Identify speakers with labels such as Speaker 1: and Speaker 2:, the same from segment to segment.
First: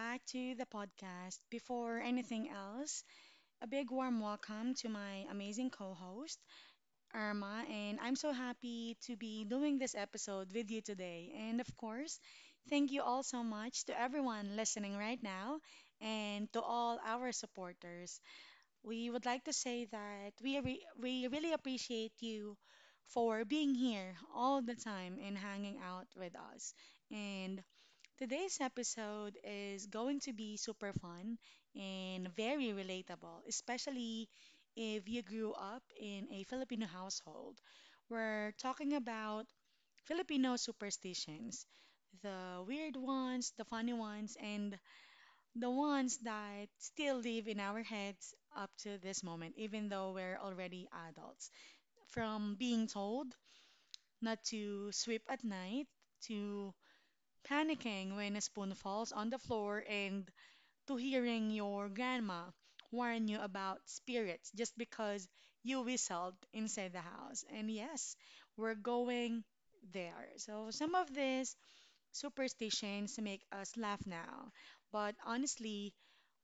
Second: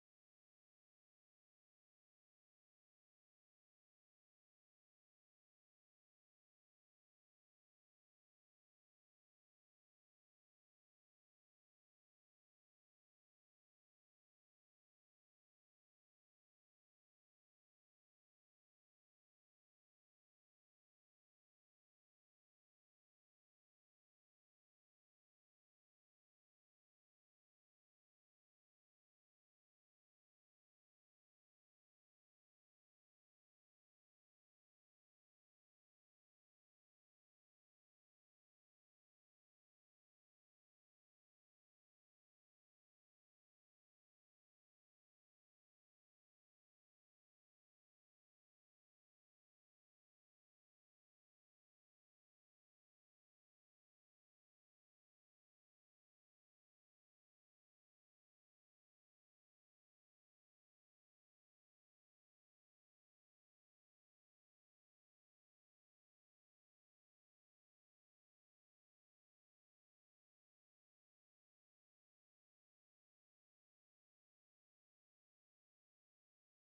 Speaker 1: back to the podcast. Before anything else, a big warm welcome to my amazing co host, Irma, and I'm so happy to be doing this episode with you today. And of course, thank you all so much to everyone listening right now and to all our supporters. We would like to say that we really appreciate you for being here all the time and hanging out with us. And today's episode is going to be super fun and very relatable, especially if you grew up in a Filipino household. We're talking about Filipino superstitions, the weird ones, the funny ones, and the ones that still live in our heads up to this moment, even though we're already adults. From being told not to sweep at night, to panicking when a spoon falls on the floor, and to hearing your grandma warn you about spirits just because you whistled inside the house. And yes, we're going there. So some of these superstitions make us laugh now, but honestly,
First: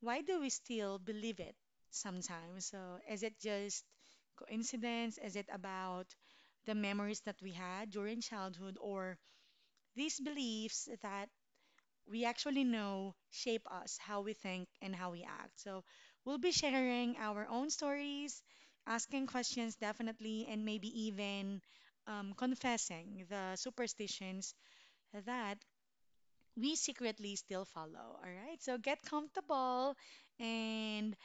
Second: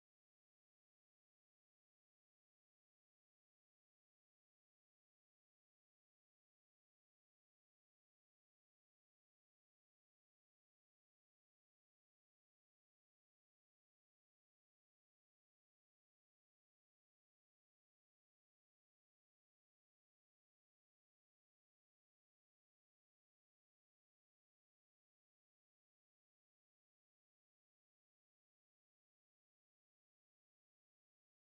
Speaker 1: why do we still believe it sometimes? So is it just coincidence? Is it about the memories that we had during childhood, or these beliefs that we actually know shape us, how we think and how we act? So we'll be sharing our own stories, asking questions definitely, and maybe even confessing the superstitions that we secretly still follow. All right, so get comfortable and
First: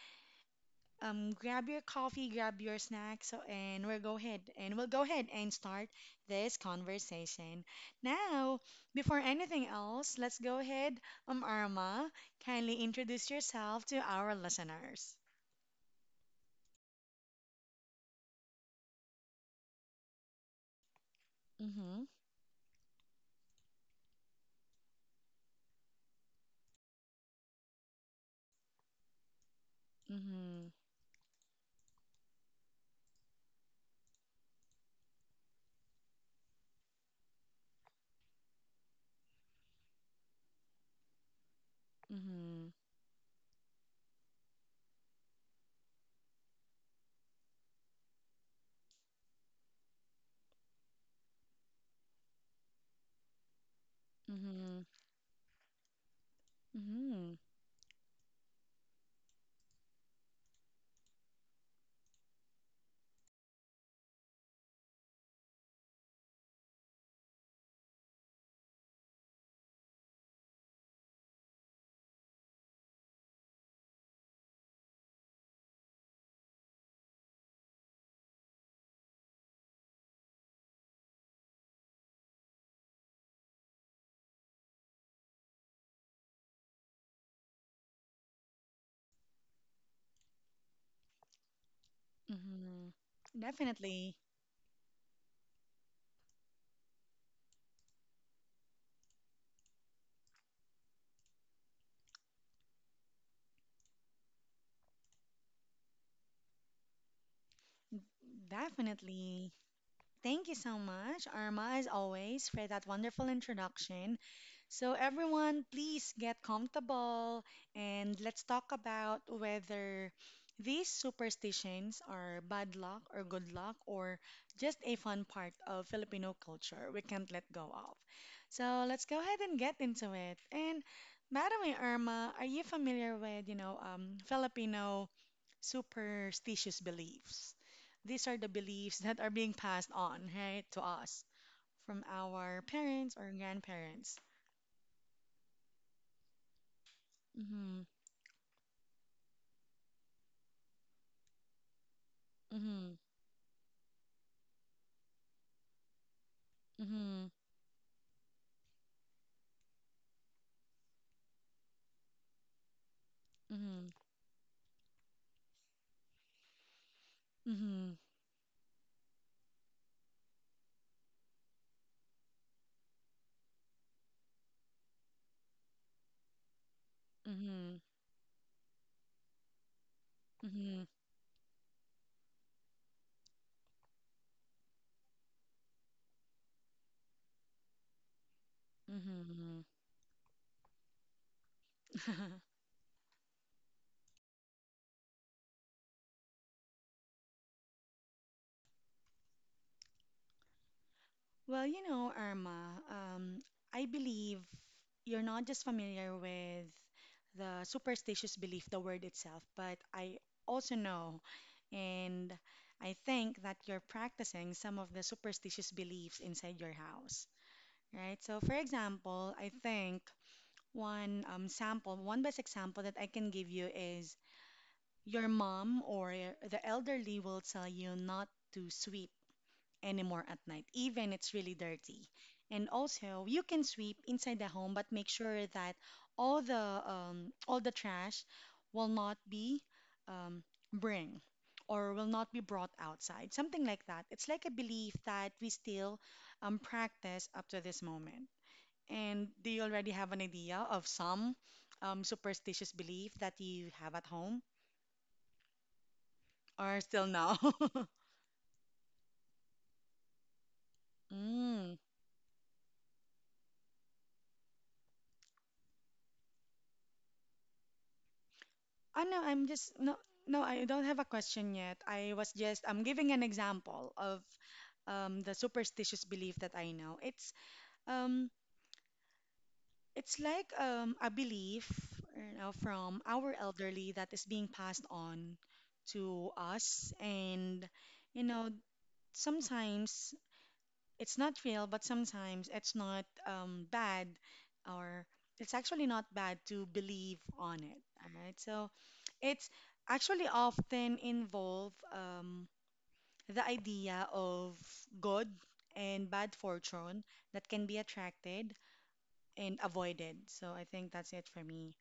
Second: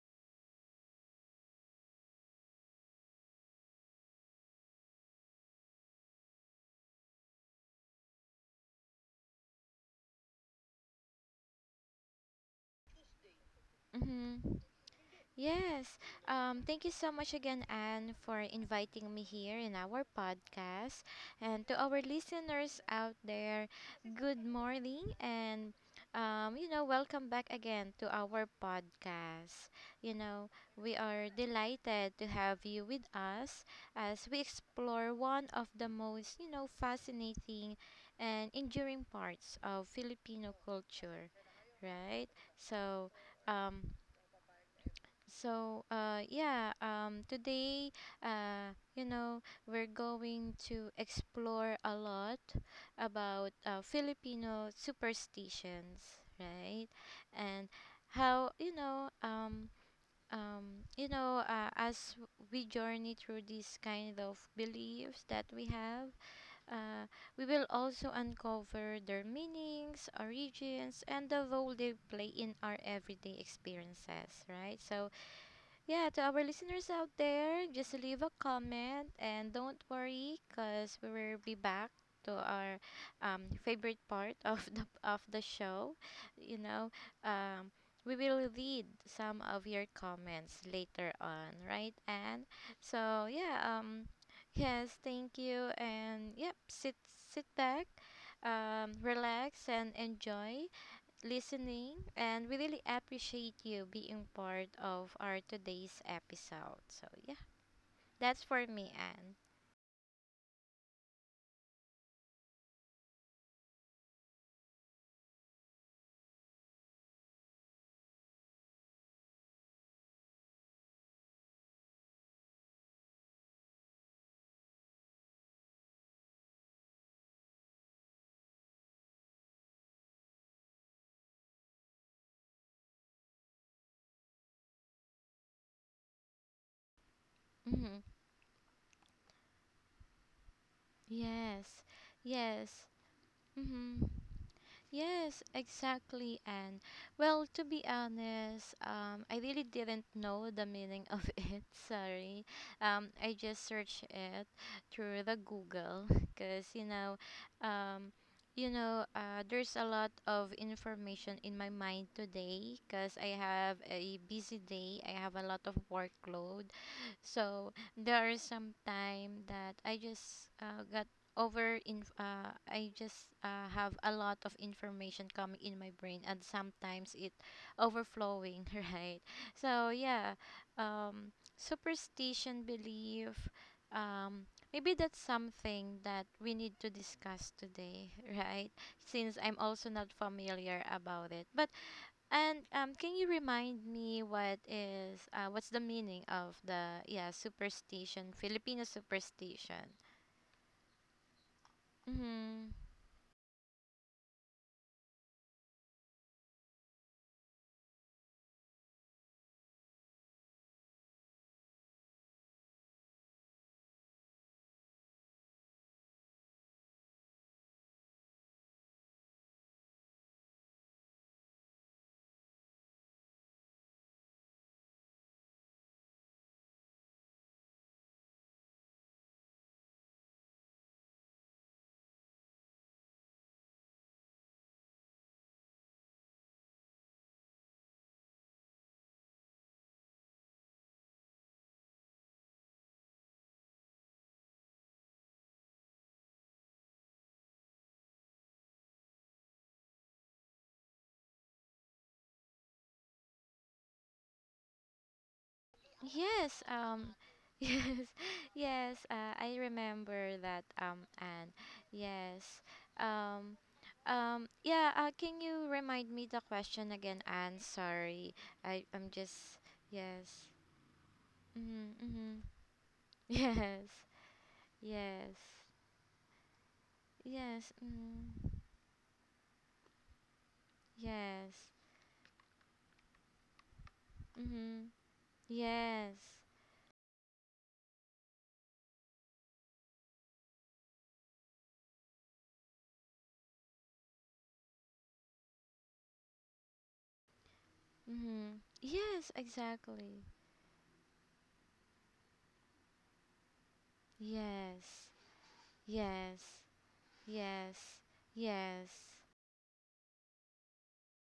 Speaker 1: grab your coffee, grab your snacks, and we'll go ahead and start this conversation. Now, before anything else, let's go ahead, Arma, kindly introduce yourself to our
Speaker 2: Mm-hmm.
Speaker 1: listeners.
Speaker 2: Yes. Thank you so much again, Anne, for inviting me here in our podcast. And to
Speaker 1: Mm-hmm.
Speaker 2: our listeners out there, good morning and welcome back again to our podcast. You know,
Speaker 1: Mm-hmm.
Speaker 2: we are delighted to have you with us as we explore one of the most, fascinating and enduring parts of Filipino culture, right?
Speaker 1: Mm-hmm.
Speaker 2: So, um, Today, uh, you know, we're going to explore a lot about Filipino
Speaker 1: Mm-hmm.
Speaker 2: superstitions, right?
Speaker 1: Mm-hmm.
Speaker 2: And how, you know, as we journey through these kind of beliefs that we have, uh, we will also uncover their meanings, origins, and the role they play in our everyday experiences, right? So, yeah, to our listeners out there, just leave a comment and don't worry because we will be back to our favorite part of the show. You know, um, we will read some of your comments later on, right? And
Speaker 1: Mm-hmm.
Speaker 2: so yeah, um,
Speaker 1: Definitely.
Speaker 2: yes, thank you, and yep, sit back, relax and enjoy listening, and we really appreciate you being part of our today's episode. So, yeah, that's for me, Anne.
Speaker 1: Definitely. Thank you so much, Arma, as always, for that wonderful introduction. So, everyone, please get comfortable and let's talk about whether these superstitions are bad luck or good luck, or just a fun part of Filipino culture we can't let go of. So, let's go ahead and get into it. And, Madam Irma, are you familiar with, Filipino superstitious beliefs?
Speaker 2: hmm
Speaker 1: These are the beliefs that are being passed on, right, to us
Speaker 2: Yes,
Speaker 1: from our
Speaker 2: yes.
Speaker 1: parents or
Speaker 2: hmm
Speaker 1: grandparents.
Speaker 2: Yes, exactly. And well, to be
Speaker 1: Mm-hmm,
Speaker 2: honest, I really didn't know the meaning of it. Sorry.
Speaker 1: mm-hmm,
Speaker 2: I just searched it through the Google because
Speaker 1: mm-hmm,
Speaker 2: um, there's a lot of information in my mind today because I have
Speaker 1: mm-hmm,
Speaker 2: a busy day. I have a lot of workload, so there are some time that I just got over in I just have a lot of information coming in my brain and sometimes it
Speaker 1: mm-hmm,
Speaker 2: overflowing, right? So yeah,
Speaker 1: mm-hmm,
Speaker 2: um, Superstition belief um, maybe that's something that we need to discuss today,
Speaker 1: mm-hmm,
Speaker 2: right?
Speaker 1: mm-hmm.
Speaker 2: Since I'm also not familiar about it. But and can you remind me what is what's the meaning of the yeah superstition Filipino superstition?
Speaker 1: Well, you know, Irma,
Speaker 2: Mm-hmm.
Speaker 1: I believe you're not just familiar with the superstitious belief, the word itself, but I also know, and I think that you're practicing some of the superstitious beliefs inside your house. Right? So, for example, I think one best example that I can give you is your mom or the elderly will tell you not to sweep anymore at night, even it's really dirty. And also, you can sweep inside the home, but make sure that all the trash will not be um, bring brought outside, something like that. It's like a belief that we still practice up to this moment. And do you already have an idea of some superstitious belief that you have at home, or
Speaker 2: Yes.
Speaker 1: still no?
Speaker 2: Um. Yes. Yes. I remember that.
Speaker 1: Mm.
Speaker 2: And yes. Um. Yeah. Can you remind me the question again? Anne, sorry.
Speaker 1: Oh no,
Speaker 2: I.
Speaker 1: I'm
Speaker 2: I'm
Speaker 1: just, no,
Speaker 2: just.
Speaker 1: no, I don't
Speaker 2: Yes.
Speaker 1: have a question yet. I was
Speaker 2: Mm-hmm,
Speaker 1: just
Speaker 2: mm-hmm.
Speaker 1: I'm giving an example of
Speaker 2: Yes.
Speaker 1: the
Speaker 2: Yes.
Speaker 1: superstitious belief that I know.
Speaker 2: Yes.
Speaker 1: Um,
Speaker 2: Mm.
Speaker 1: it's like a
Speaker 2: Yes.
Speaker 1: belief, from our elderly that is being passed
Speaker 2: Mm-hmm.
Speaker 1: on to
Speaker 2: Yes.
Speaker 1: us, and you know, sometimes it's not real, but sometimes it's not bad, or it's actually not bad to believe on it. All right. So
Speaker 2: Mm-hmm.
Speaker 1: it's
Speaker 2: Yes,
Speaker 1: actually
Speaker 2: exactly.
Speaker 1: often involve the idea of good
Speaker 2: Yes.
Speaker 1: and bad
Speaker 2: Yes.
Speaker 1: fortune that can be
Speaker 2: Yes.
Speaker 1: attracted
Speaker 2: Yes.
Speaker 1: and avoided. So I think that's it for me.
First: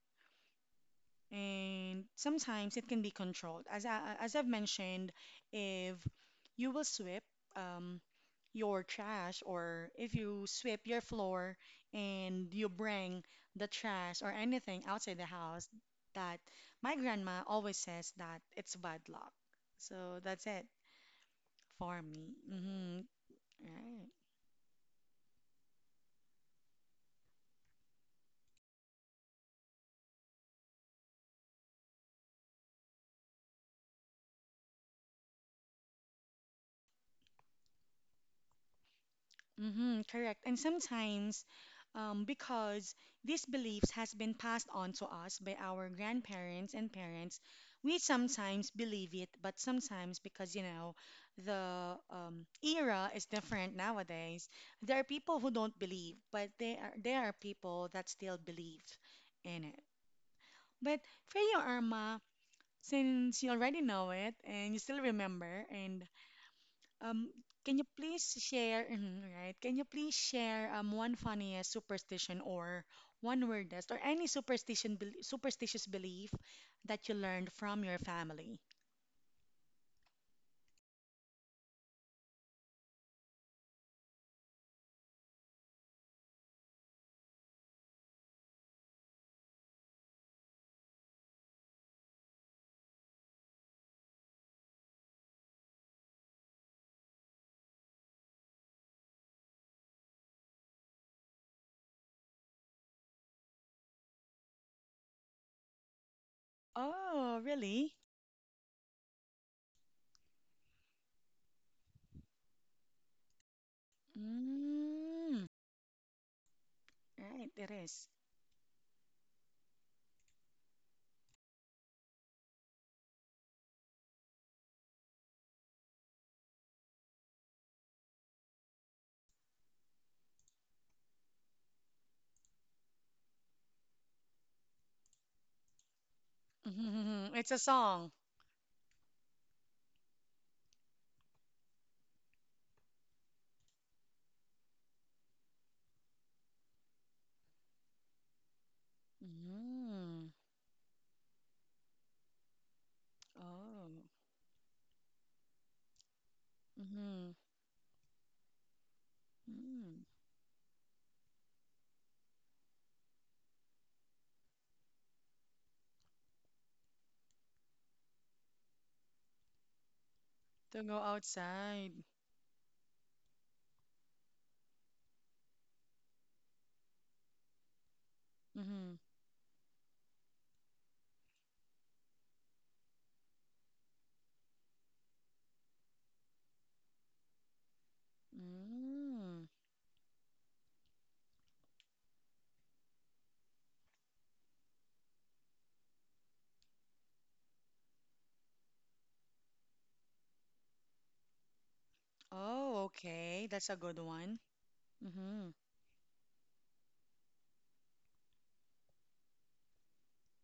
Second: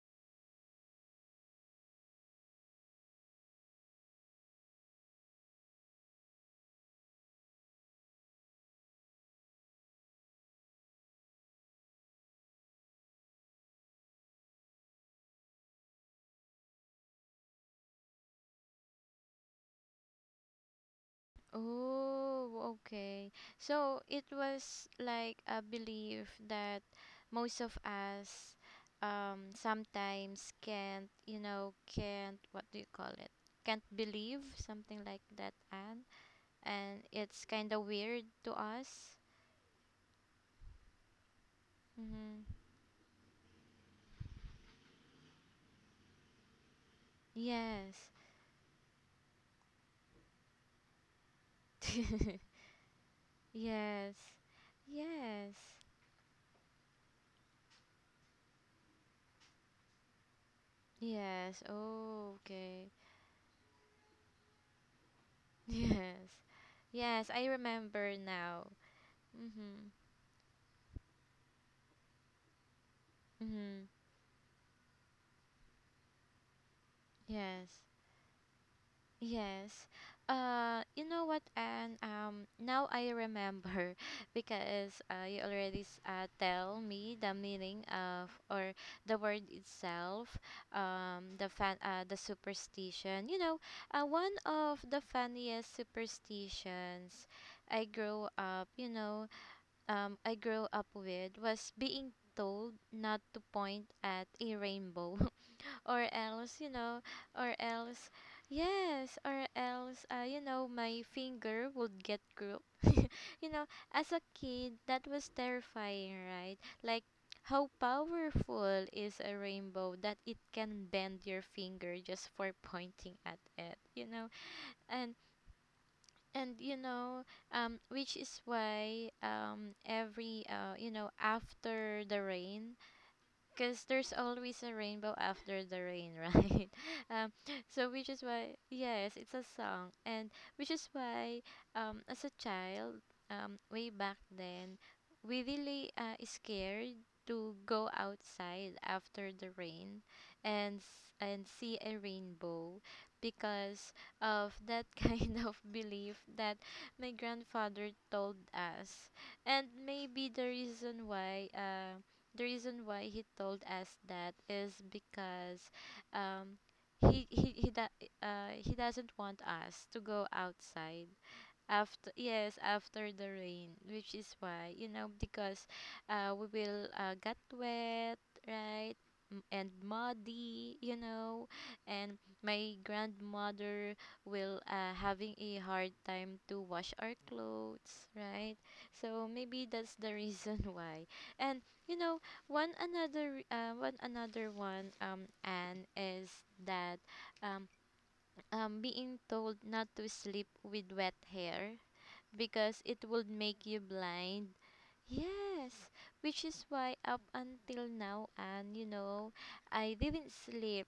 Speaker 1: And sometimes it can be controlled. As I've mentioned, if you will sweep um, your trash, or if you sweep your floor and you bring the trash or anything outside the house, that my grandma always says that it's bad luck. So that's it for me.
Speaker 2: Oh,
Speaker 1: Hmm.
Speaker 2: okay. So
Speaker 1: Right.
Speaker 2: it was like a belief that most of us sometimes can't, can't what do you call it? Can't believe something like that and it's kind of weird to us.
Speaker 1: Mm-hmm, correct. And sometimes,
Speaker 2: Mm-hmm.
Speaker 1: because these beliefs has been passed on to us by our grandparents and parents,
Speaker 2: Yes.
Speaker 1: we sometimes believe it, but sometimes because the era is different
Speaker 2: Yes.
Speaker 1: nowadays, there are
Speaker 2: Yes.
Speaker 1: people who don't believe, but they are there are people that still believe in it. But for
Speaker 2: Yes.
Speaker 1: you,
Speaker 2: Oh,
Speaker 1: Irma,
Speaker 2: okay.
Speaker 1: since you already know it and you still remember, and
Speaker 2: Yes. Yes, I
Speaker 1: um, can you
Speaker 2: remember
Speaker 1: please
Speaker 2: now.
Speaker 1: share, mhm, right?
Speaker 2: Mhm.
Speaker 1: Can you please share one funniest superstition, or one
Speaker 2: Mhm.
Speaker 1: weirdest, or any superstition bel superstitious belief that you learned
Speaker 2: Yes.
Speaker 1: from your family?
Speaker 2: Yes. You know what, and now I remember because tell me the meaning of or the word itself, the superstition. You know, one of the funniest superstitions I grew up, I grew up with was being told not to point at a rainbow. or else you know or
Speaker 1: Oh,
Speaker 2: else
Speaker 1: really?
Speaker 2: yes or else you know my finger would get group you know as a kid that was
Speaker 1: Mm,
Speaker 2: terrifying right like how
Speaker 1: right, it is.
Speaker 2: powerful is a rainbow that it can bend your finger just for pointing at it you know and and which is why every you know after the rain because there's always a rainbow after the rain right um
Speaker 1: It's
Speaker 2: so
Speaker 1: a
Speaker 2: which is
Speaker 1: song.
Speaker 2: why yes it's a song and which is why as a child way back then we really is scared to go outside after the rain
Speaker 1: Mm,
Speaker 2: and and see a rainbow because
Speaker 1: oh,
Speaker 2: of that kind of belief that my
Speaker 1: mm,
Speaker 2: grandfather told us and maybe
Speaker 1: mm.
Speaker 2: the reason why he told us that is because um, he doesn't want us to go outside
Speaker 1: To go
Speaker 2: after
Speaker 1: outside.
Speaker 2: yes after the rain which is why you know because we will get wet right
Speaker 1: Mm-hmm.
Speaker 2: And muddy you know and my grandmother will having a hard time to wash our clothes right so maybe
Speaker 1: Mm.
Speaker 2: that's the reason why and you know one another one and is that um being told not to sleep with wet hair because it
Speaker 1: Oh,
Speaker 2: would make you
Speaker 1: okay. That's a good
Speaker 2: blind.
Speaker 1: one.
Speaker 2: Yes,
Speaker 1: Mm-hmm.
Speaker 2: which is why up until now, and you know, I didn't sleep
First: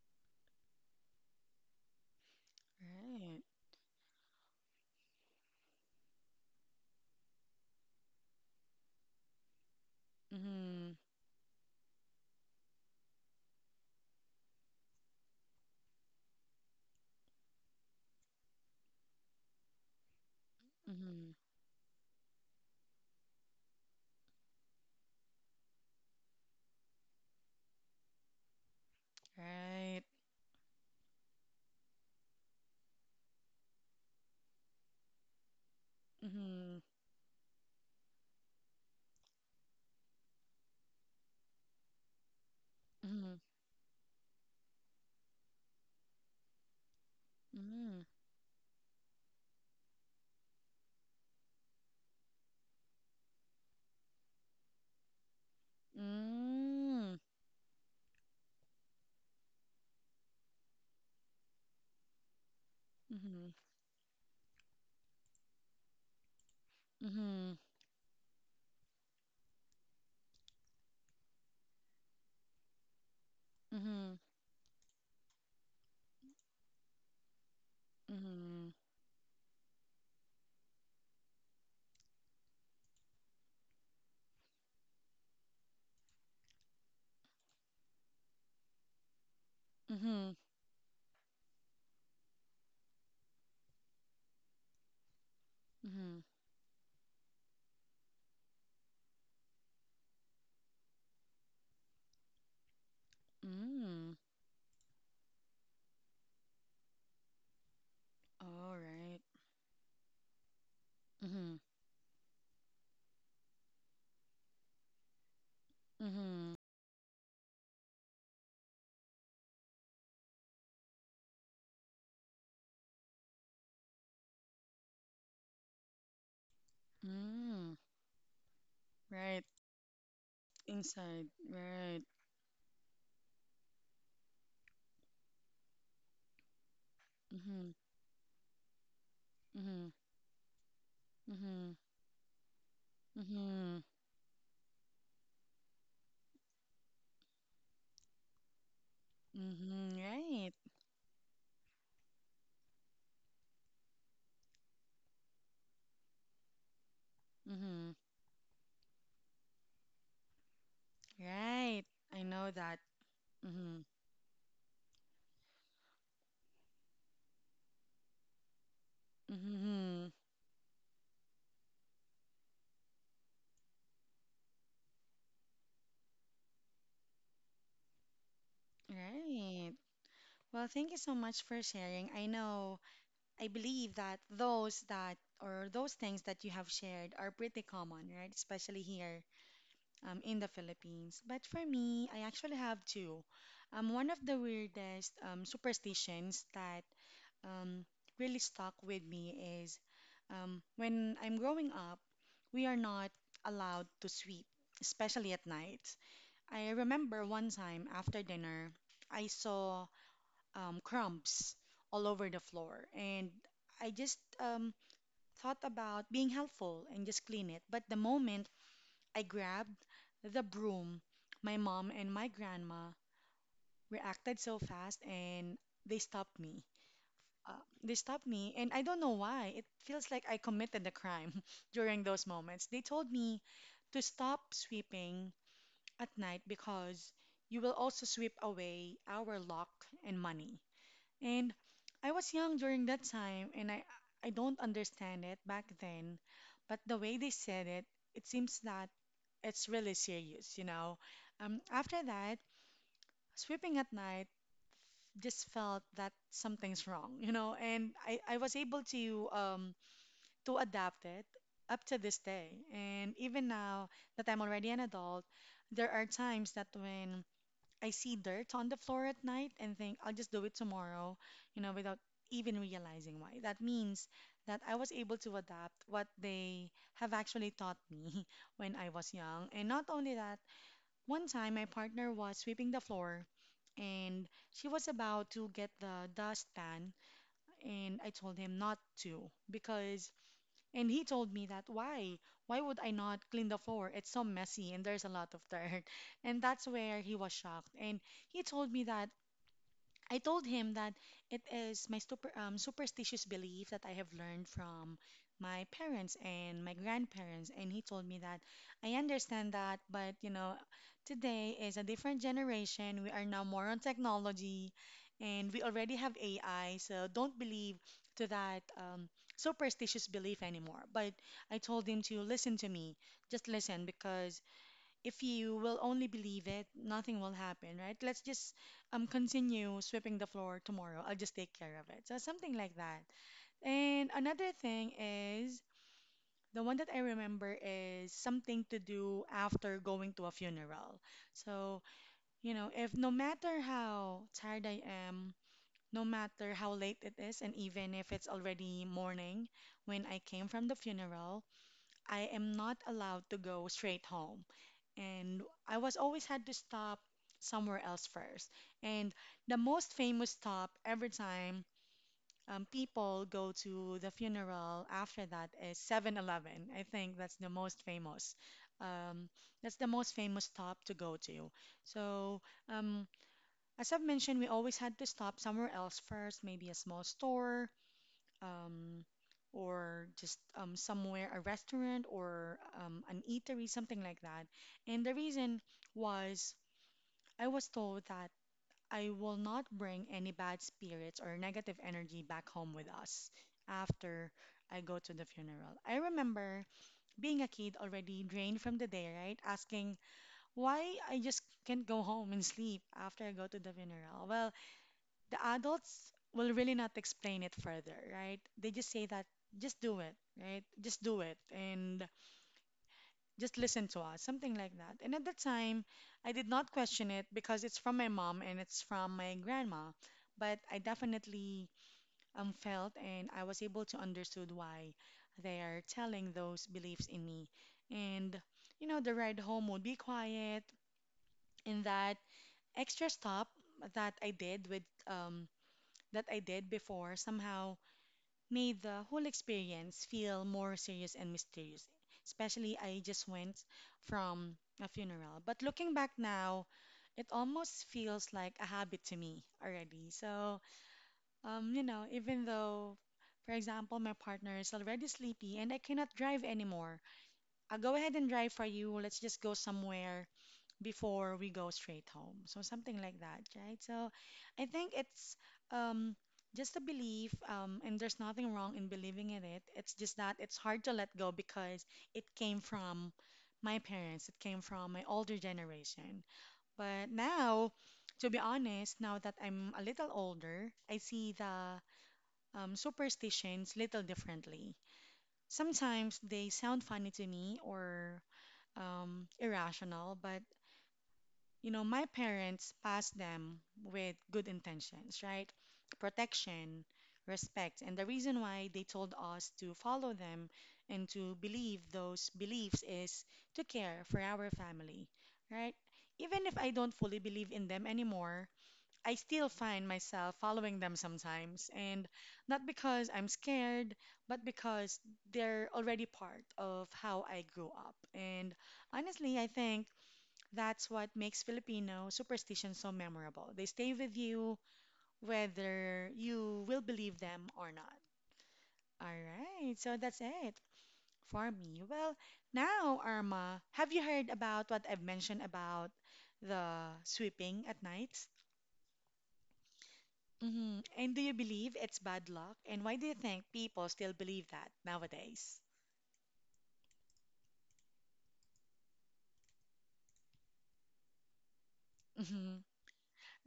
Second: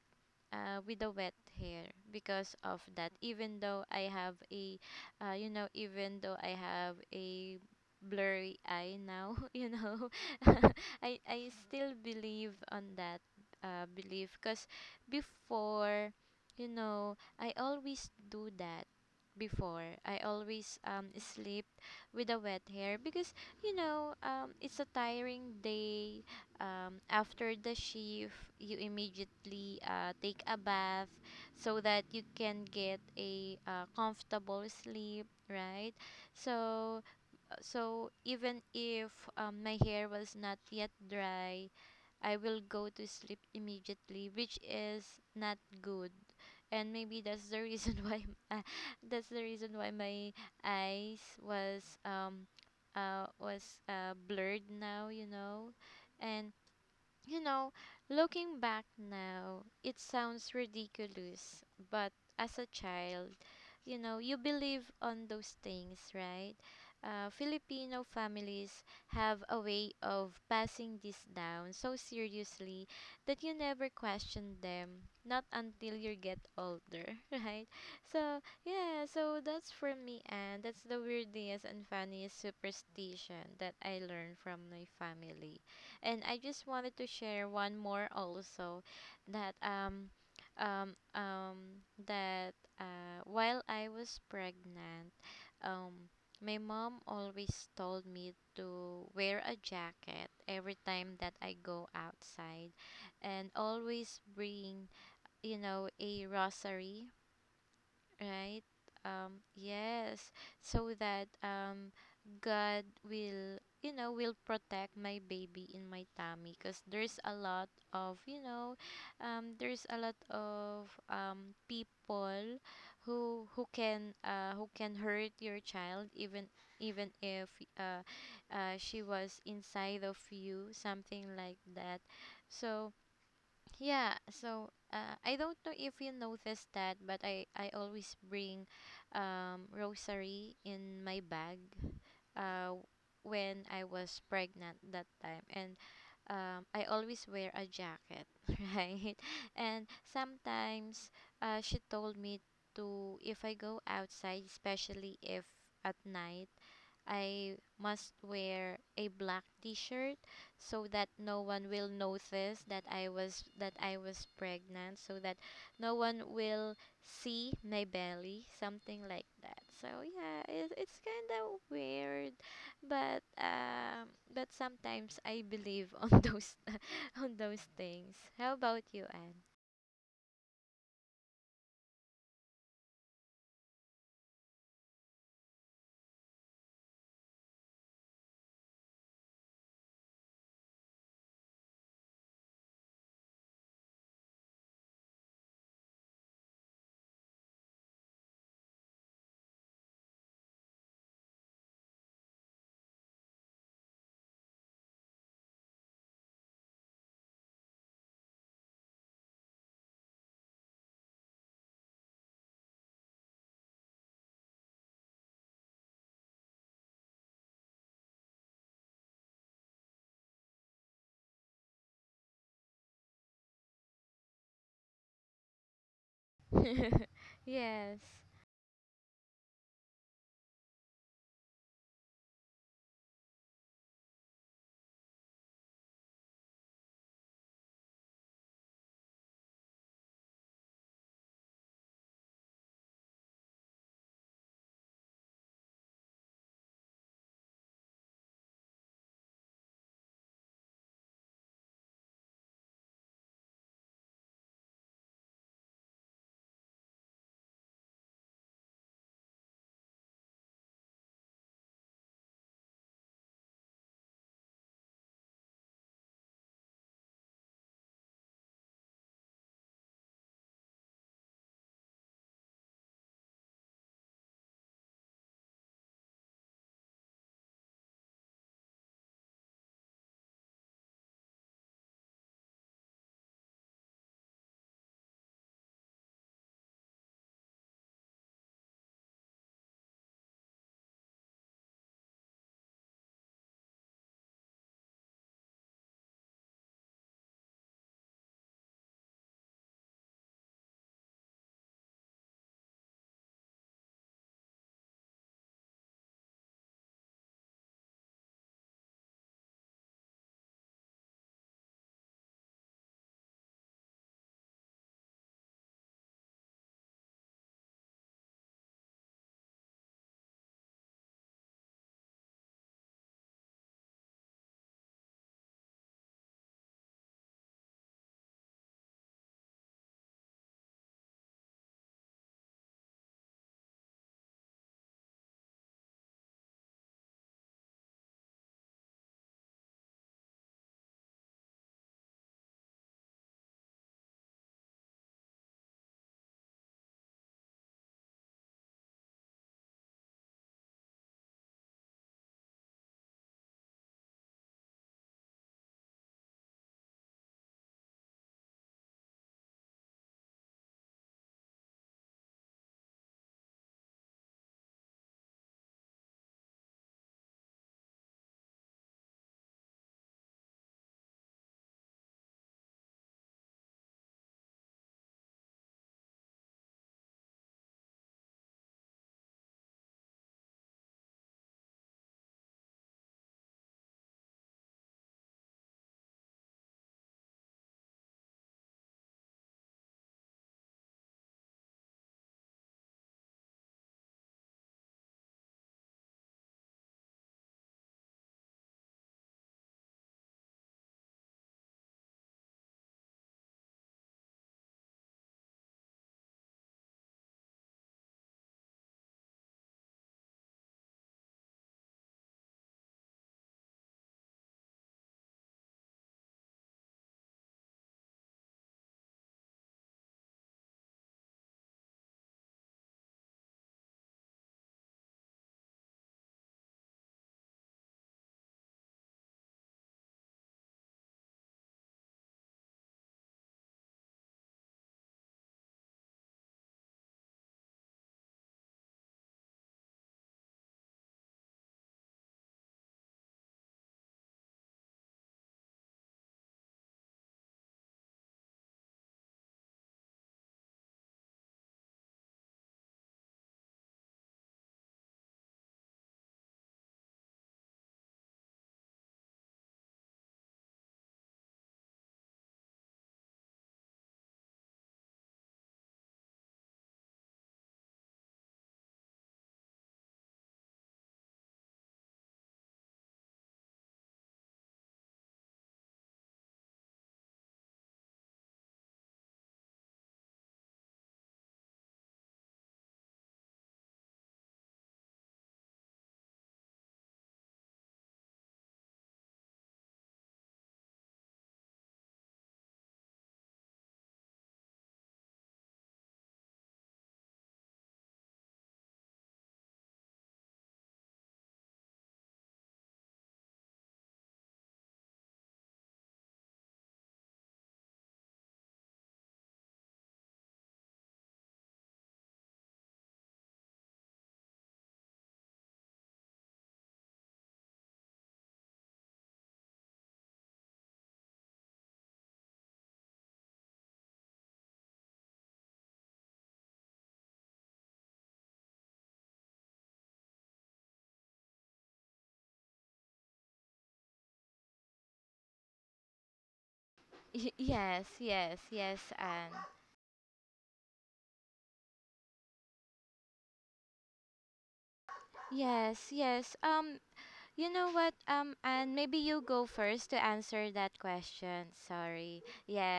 Speaker 2: with the wet hair because of that.
Speaker 1: Right.
Speaker 2: Even though I have a, even though I have a blurry eye now, you know,
Speaker 1: Mm-hmm.
Speaker 2: I still believe on that belief because before, you know, I always do that before I always
Speaker 1: Mm-hmm.
Speaker 2: sleep with a wet hair because you know it's a tiring day after the shift you immediately
Speaker 1: Right.
Speaker 2: take a bath so that you can get a comfortable sleep right
Speaker 1: Mm-hmm.
Speaker 2: so so even if my hair was not yet dry I will go to
Speaker 1: Mm-hmm.
Speaker 2: sleep immediately which is not good and maybe that's the reason why uh, that's the reason why my eyes was blurred now you know and
Speaker 1: Mm-hmm.
Speaker 2: you know, looking back now, it sounds ridiculous, but as a child,
Speaker 1: Mm-hmm.
Speaker 2: you know, you believe on those things, right?
Speaker 1: Mm-hmm.
Speaker 2: Filipino families have a way of passing this down so seriously that you never
Speaker 1: Mm-hmm. Mm-hmm.
Speaker 2: question them, not until you get older, right? So,
Speaker 1: Mm-hmm.
Speaker 2: yeah, so that's for me, and that's the weirdest and funniest superstition that I learned from my family and I just wanted to share one more also that
Speaker 1: Mm-hmm.
Speaker 2: that while I was pregnant um
Speaker 1: Mm-hmm.
Speaker 2: my mom always told me to wear a jacket every time that I go outside and
Speaker 1: Mm-hmm.
Speaker 2: always bring you know a rosary right?
Speaker 1: right.
Speaker 2: Yes, so that
Speaker 1: Mm-hmm.
Speaker 2: God will, you know, will protect my baby in my tummy
Speaker 1: Mm-hmm.
Speaker 2: because there's a lot of, you know, there's a lot of people who can hurt your child even even if
Speaker 1: Mm-hmm.
Speaker 2: uh, she was
Speaker 1: Right.
Speaker 2: inside of you, something
Speaker 1: Inside.
Speaker 2: like that.
Speaker 1: Right.
Speaker 2: So yeah, so I don't know if you noticed that, but I
Speaker 1: Mm-hmm.
Speaker 2: always bring
Speaker 1: Mm-hmm.
Speaker 2: rosary in my bag
Speaker 1: Mm-hmm.
Speaker 2: uh, when I
Speaker 1: Mm-hmm.
Speaker 2: was pregnant that time. And I always wear a jacket, right? And
Speaker 1: Mm-hmm. Right.
Speaker 2: sometimes she told me to, if I go outside, especially if at night, I
Speaker 1: Mm-hmm.
Speaker 2: must wear a black t-shirt so that no one will
Speaker 1: Right. I know
Speaker 2: notice
Speaker 1: that.
Speaker 2: that
Speaker 1: Mm-hmm.
Speaker 2: I was pregnant so that no one will see my belly something like that. So
Speaker 1: Mm-hmm.
Speaker 2: yeah, it's kind of weird but um but sometimes I believe on those on those things. How about you,
Speaker 1: Right. Well, thank you so much for sharing. I know, I believe that those things that you have shared are pretty common, right? Especially here in the Philippines. But for me, I actually have two. One of the weirdest superstitions that um, really stuck with me is when I'm growing up, we are not allowed to sweep, especially at night. I remember one time after dinner, I saw crumbs all over the floor, and I just thought about being helpful and just clean it. But the moment I grabbed the broom, my mom and my grandma reacted so fast and they stopped me.
Speaker 2: Anne? Yes.
Speaker 1: They stopped me, and I don't know why. It feels like I committed a crime during those moments. They told me to stop sweeping at night because you will also sweep away our luck and money. And I was young during that time, and I don't understand it back then, but the way they said it, it seems that it's really serious. After that, sweeping at night just felt that something's wrong, and I was able to adapt it up to this day. And even now that I'm already an adult, there are times that when I see dirt on the floor at night and think I'll just do it tomorrow, without even realizing why. That means that I was able to adapt what they have actually taught me when I was young. And not only that, one time my partner was sweeping the floor and she was about to get the dustpan, and I told him not to because and he told me that, why? Why would I not clean the floor? It's so messy and there's a lot of dirt. And that's where he was shocked. And he told me that, I told him that it is my superstitious belief that I have learned from my parents and my grandparents. And he told me that, I understand that, but today is a different generation. We are now more on technology and we already have AI. So don't believe to that superstitious belief anymore. But I told him to listen to me, just listen, because if you will only believe it, nothing will happen, right? Let's just continue sweeping the floor tomorrow. I'll just take care of it. So something like that. And another thing is the one that I remember is something to do after going to a funeral. So, if no matter how tired I am, no matter how late it is, and even if it's already morning when I came from the funeral, I am not allowed to go straight home, and I was always had to stop somewhere else first. And the most famous stop every time people go to the funeral after that, 7-Eleven. I think that's the most famous. Um, that's the most famous stop to go to. So, um, as I've mentioned, we always had to stop somewhere else first, maybe a small store um, or just somewhere, a restaurant, or an eatery, something like that. And the reason was, I was told that I will not bring any bad spirits or negative energy back home with us after I go to the funeral. I remember being a kid already drained from the day, right? Asking why I just can't go home and sleep after I go to the funeral. Well, the adults will really not explain it further, right? They just say that, just do it, right? Just do it and just listen to us, something like that. And at the time, I did not question it because it's from my mom and it's from my grandma. But I definitely felt and I was able to understood why they are telling those beliefs in me. And, you know, the ride home would be quiet in that extra stop that I did with that I did before somehow made the whole experience feel more serious and mysterious. Especially, I just went from a funeral. But looking back now, it almost feels like a habit to me already. So, even though, for example, my partner is already sleepy and I cannot drive anymore, I'll go ahead and drive for you. Let's just go somewhere before we go straight home. So something like that, right? So I think it's um, just a belief, and there's nothing wrong in believing in it. It's just that it's hard to let go because it came from my parents, it came from my older generation. But now, to be honest, now that I'm a little older, I see the superstitions little differently. Sometimes they sound funny to me or irrational, but you know, my parents passed them with good intentions, right? Protection, respect. And the reason why they told us to follow them and to believe those beliefs is to care for our family, right? Even if I don't fully believe in them anymore, I still find myself following them sometimes. And not because I'm scared, but because they're already part of how I grew up. And honestly, I think that's what makes Filipino superstition so memorable. They stay with you whether you will believe them or not. All right, so that's it for me. Well, now, Arma, have you heard about what I've mentioned about the sweeping at
Speaker 2: Y-
Speaker 1: nights?
Speaker 2: yes, yes, yes, Anne.
Speaker 1: And do you believe it's bad luck? And why do you think people still believe that nowadays?
Speaker 2: Yes, yes. You know what, and maybe you go first to answer that question.
Speaker 1: hmm
Speaker 2: Sorry.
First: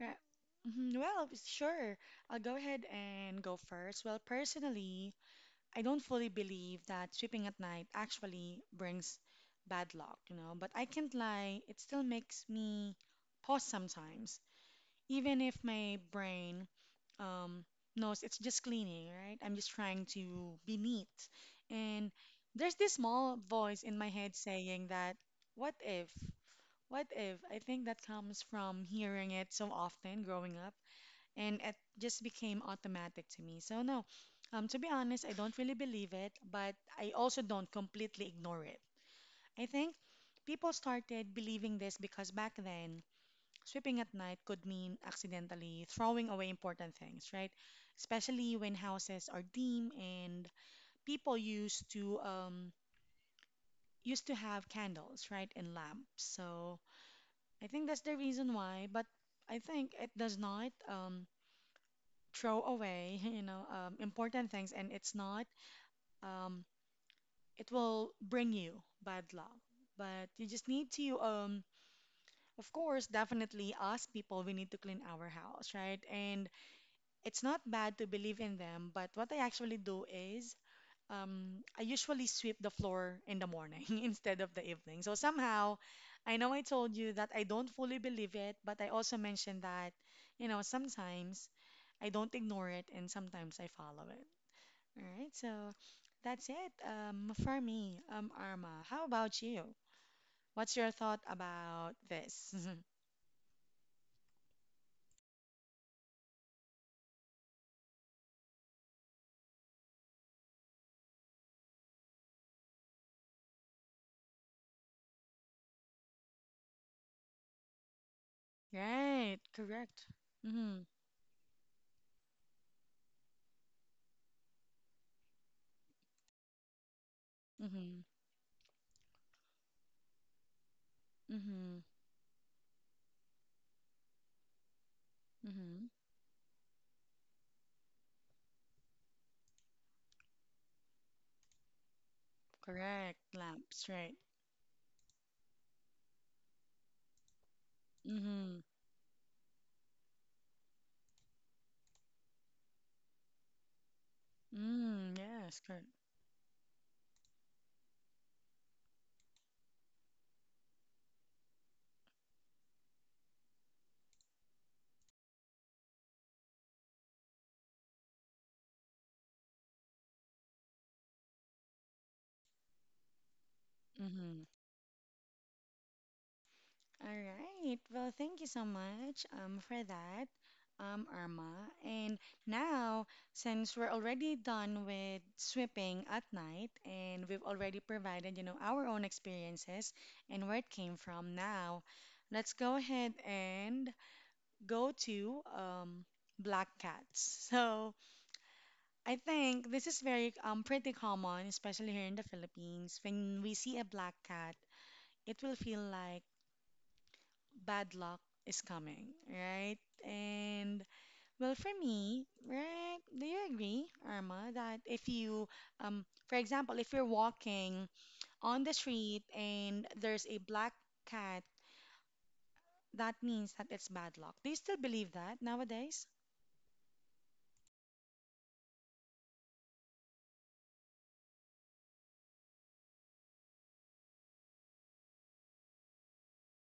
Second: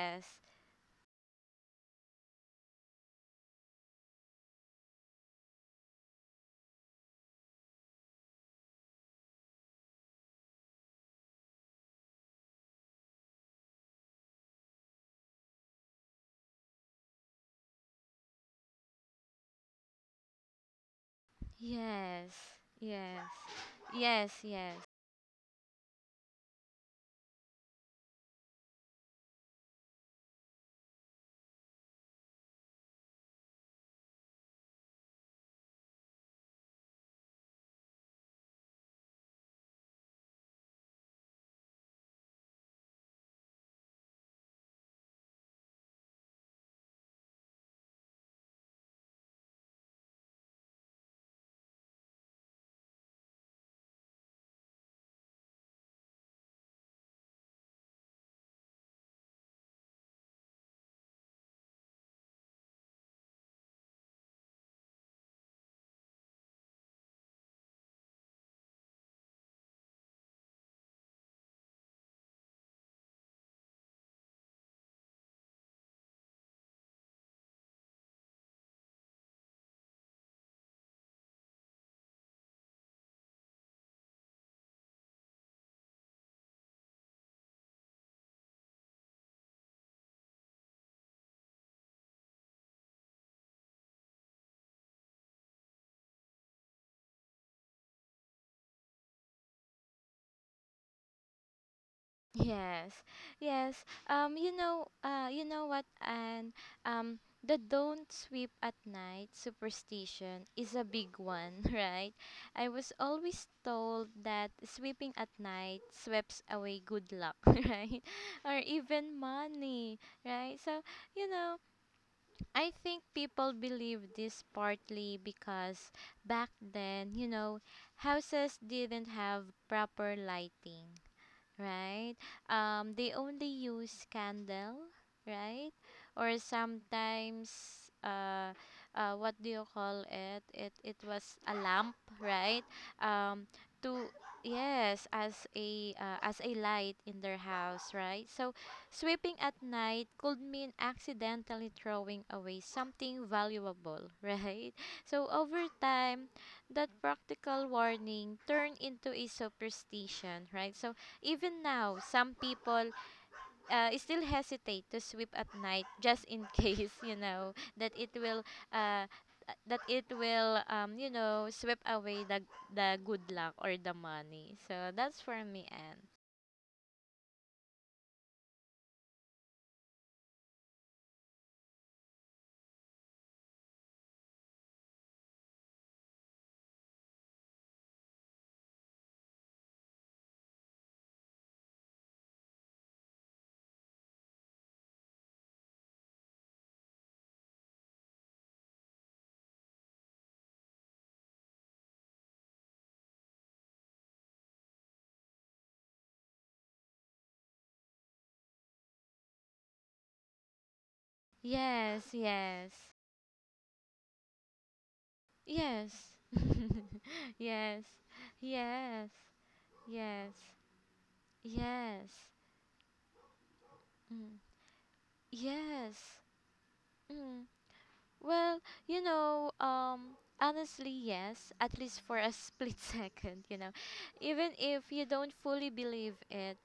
Speaker 1: Right. Mhm. Well, sure. I'll go ahead and go first. Well, personally, I don't fully believe that sleeping at night actually brings bad luck, you know, but I can't lie, it still makes me pause sometimes, even if my brain um, knows it's just cleaning, right? I'm just trying to be neat. And
Speaker 2: Yes.
Speaker 1: there's this
Speaker 2: Yes.
Speaker 1: small voice in my head
Speaker 2: Yes, yes.
Speaker 1: saying that, what if? What if? I think that comes from hearing it so often growing up and it just became automatic to me. So no, to be honest, I don't really believe it, but I also don't completely ignore it. I think people started believing this because back then, sweeping at night could mean accidentally throwing away important things, right? Especially when houses are dim and people used to have candles, right, and lamps. So I think that's the reason why, but I think it does not. Throw away, important things, and it's not, um, it will bring you bad luck. But you just need to, of course, definitely us people, we need to clean our house, right? And it's not bad to believe in them, but what I actually do is, I usually sweep the floor in the morning instead of the evening. So somehow, I know I told you that I don't fully believe it, but I also mentioned that, you know, sometimes I don't ignore it and sometimes I follow it. All right, so that's it for me, Arma. How about you? What's your thought about this?
Speaker 2: Yes. Yes. You know what, and the don't sweep at night superstition is a big one, right? I was always told that sweeping at night sweeps away good luck, right? Or even
Speaker 1: Right,
Speaker 2: money,
Speaker 1: correct.
Speaker 2: right? So,
Speaker 1: Mm-hmm,
Speaker 2: you know, I think people believe this partly because back then, you know,
Speaker 1: mm-hmm,
Speaker 2: houses didn't have proper lighting
Speaker 1: mm-hmm,
Speaker 2: right? They only use candle, right?
Speaker 1: mm-hmm.
Speaker 2: Or sometimes, uh, what do you call it? It was a lamp, right?
Speaker 1: Correct,
Speaker 2: Um,
Speaker 1: lamps,
Speaker 2: to
Speaker 1: right.
Speaker 2: yes, as a light in their house, right? So,
Speaker 1: Mm-hmm,
Speaker 2: sweeping at night could mean accidentally throwing away something valuable, right?
Speaker 1: mm,
Speaker 2: So
Speaker 1: yes,
Speaker 2: over
Speaker 1: correct.
Speaker 2: time, that practical warning turned into a superstition, right? So even now, some people still hesitate to sweep at night just in case, you know, uh, that it will you know, sweep away the good luck or the
Speaker 1: Mm-hmm.
Speaker 2: money. So that's for me, Anne.
Speaker 1: All right. Well, thank you so much for that, Irma. And now, since we're already done with sweeping at night and we've already provided, you know, our own experiences and where it came from, now let's go ahead and go to black cats. So I think this is very pretty common, especially here in the Philippines. When we see a black cat, it will feel like bad luck is coming, right? And well, for
Speaker 2: Yes,
Speaker 1: me,
Speaker 2: yes.
Speaker 1: right? Do you agree, Irma, that if you,
Speaker 2: Yes.
Speaker 1: for example, if you're
Speaker 2: Yes.
Speaker 1: walking on the
Speaker 2: Yes.
Speaker 1: street and there's
Speaker 2: Yes.
Speaker 1: a black cat,
Speaker 2: Yes.
Speaker 1: that means that it's bad luck.
Speaker 2: Mm.
Speaker 1: Do you still believe that nowadays?
Speaker 2: Yes. Mm. Well, honestly, yes, at least for a split second, you know. Even if you don't fully believe it,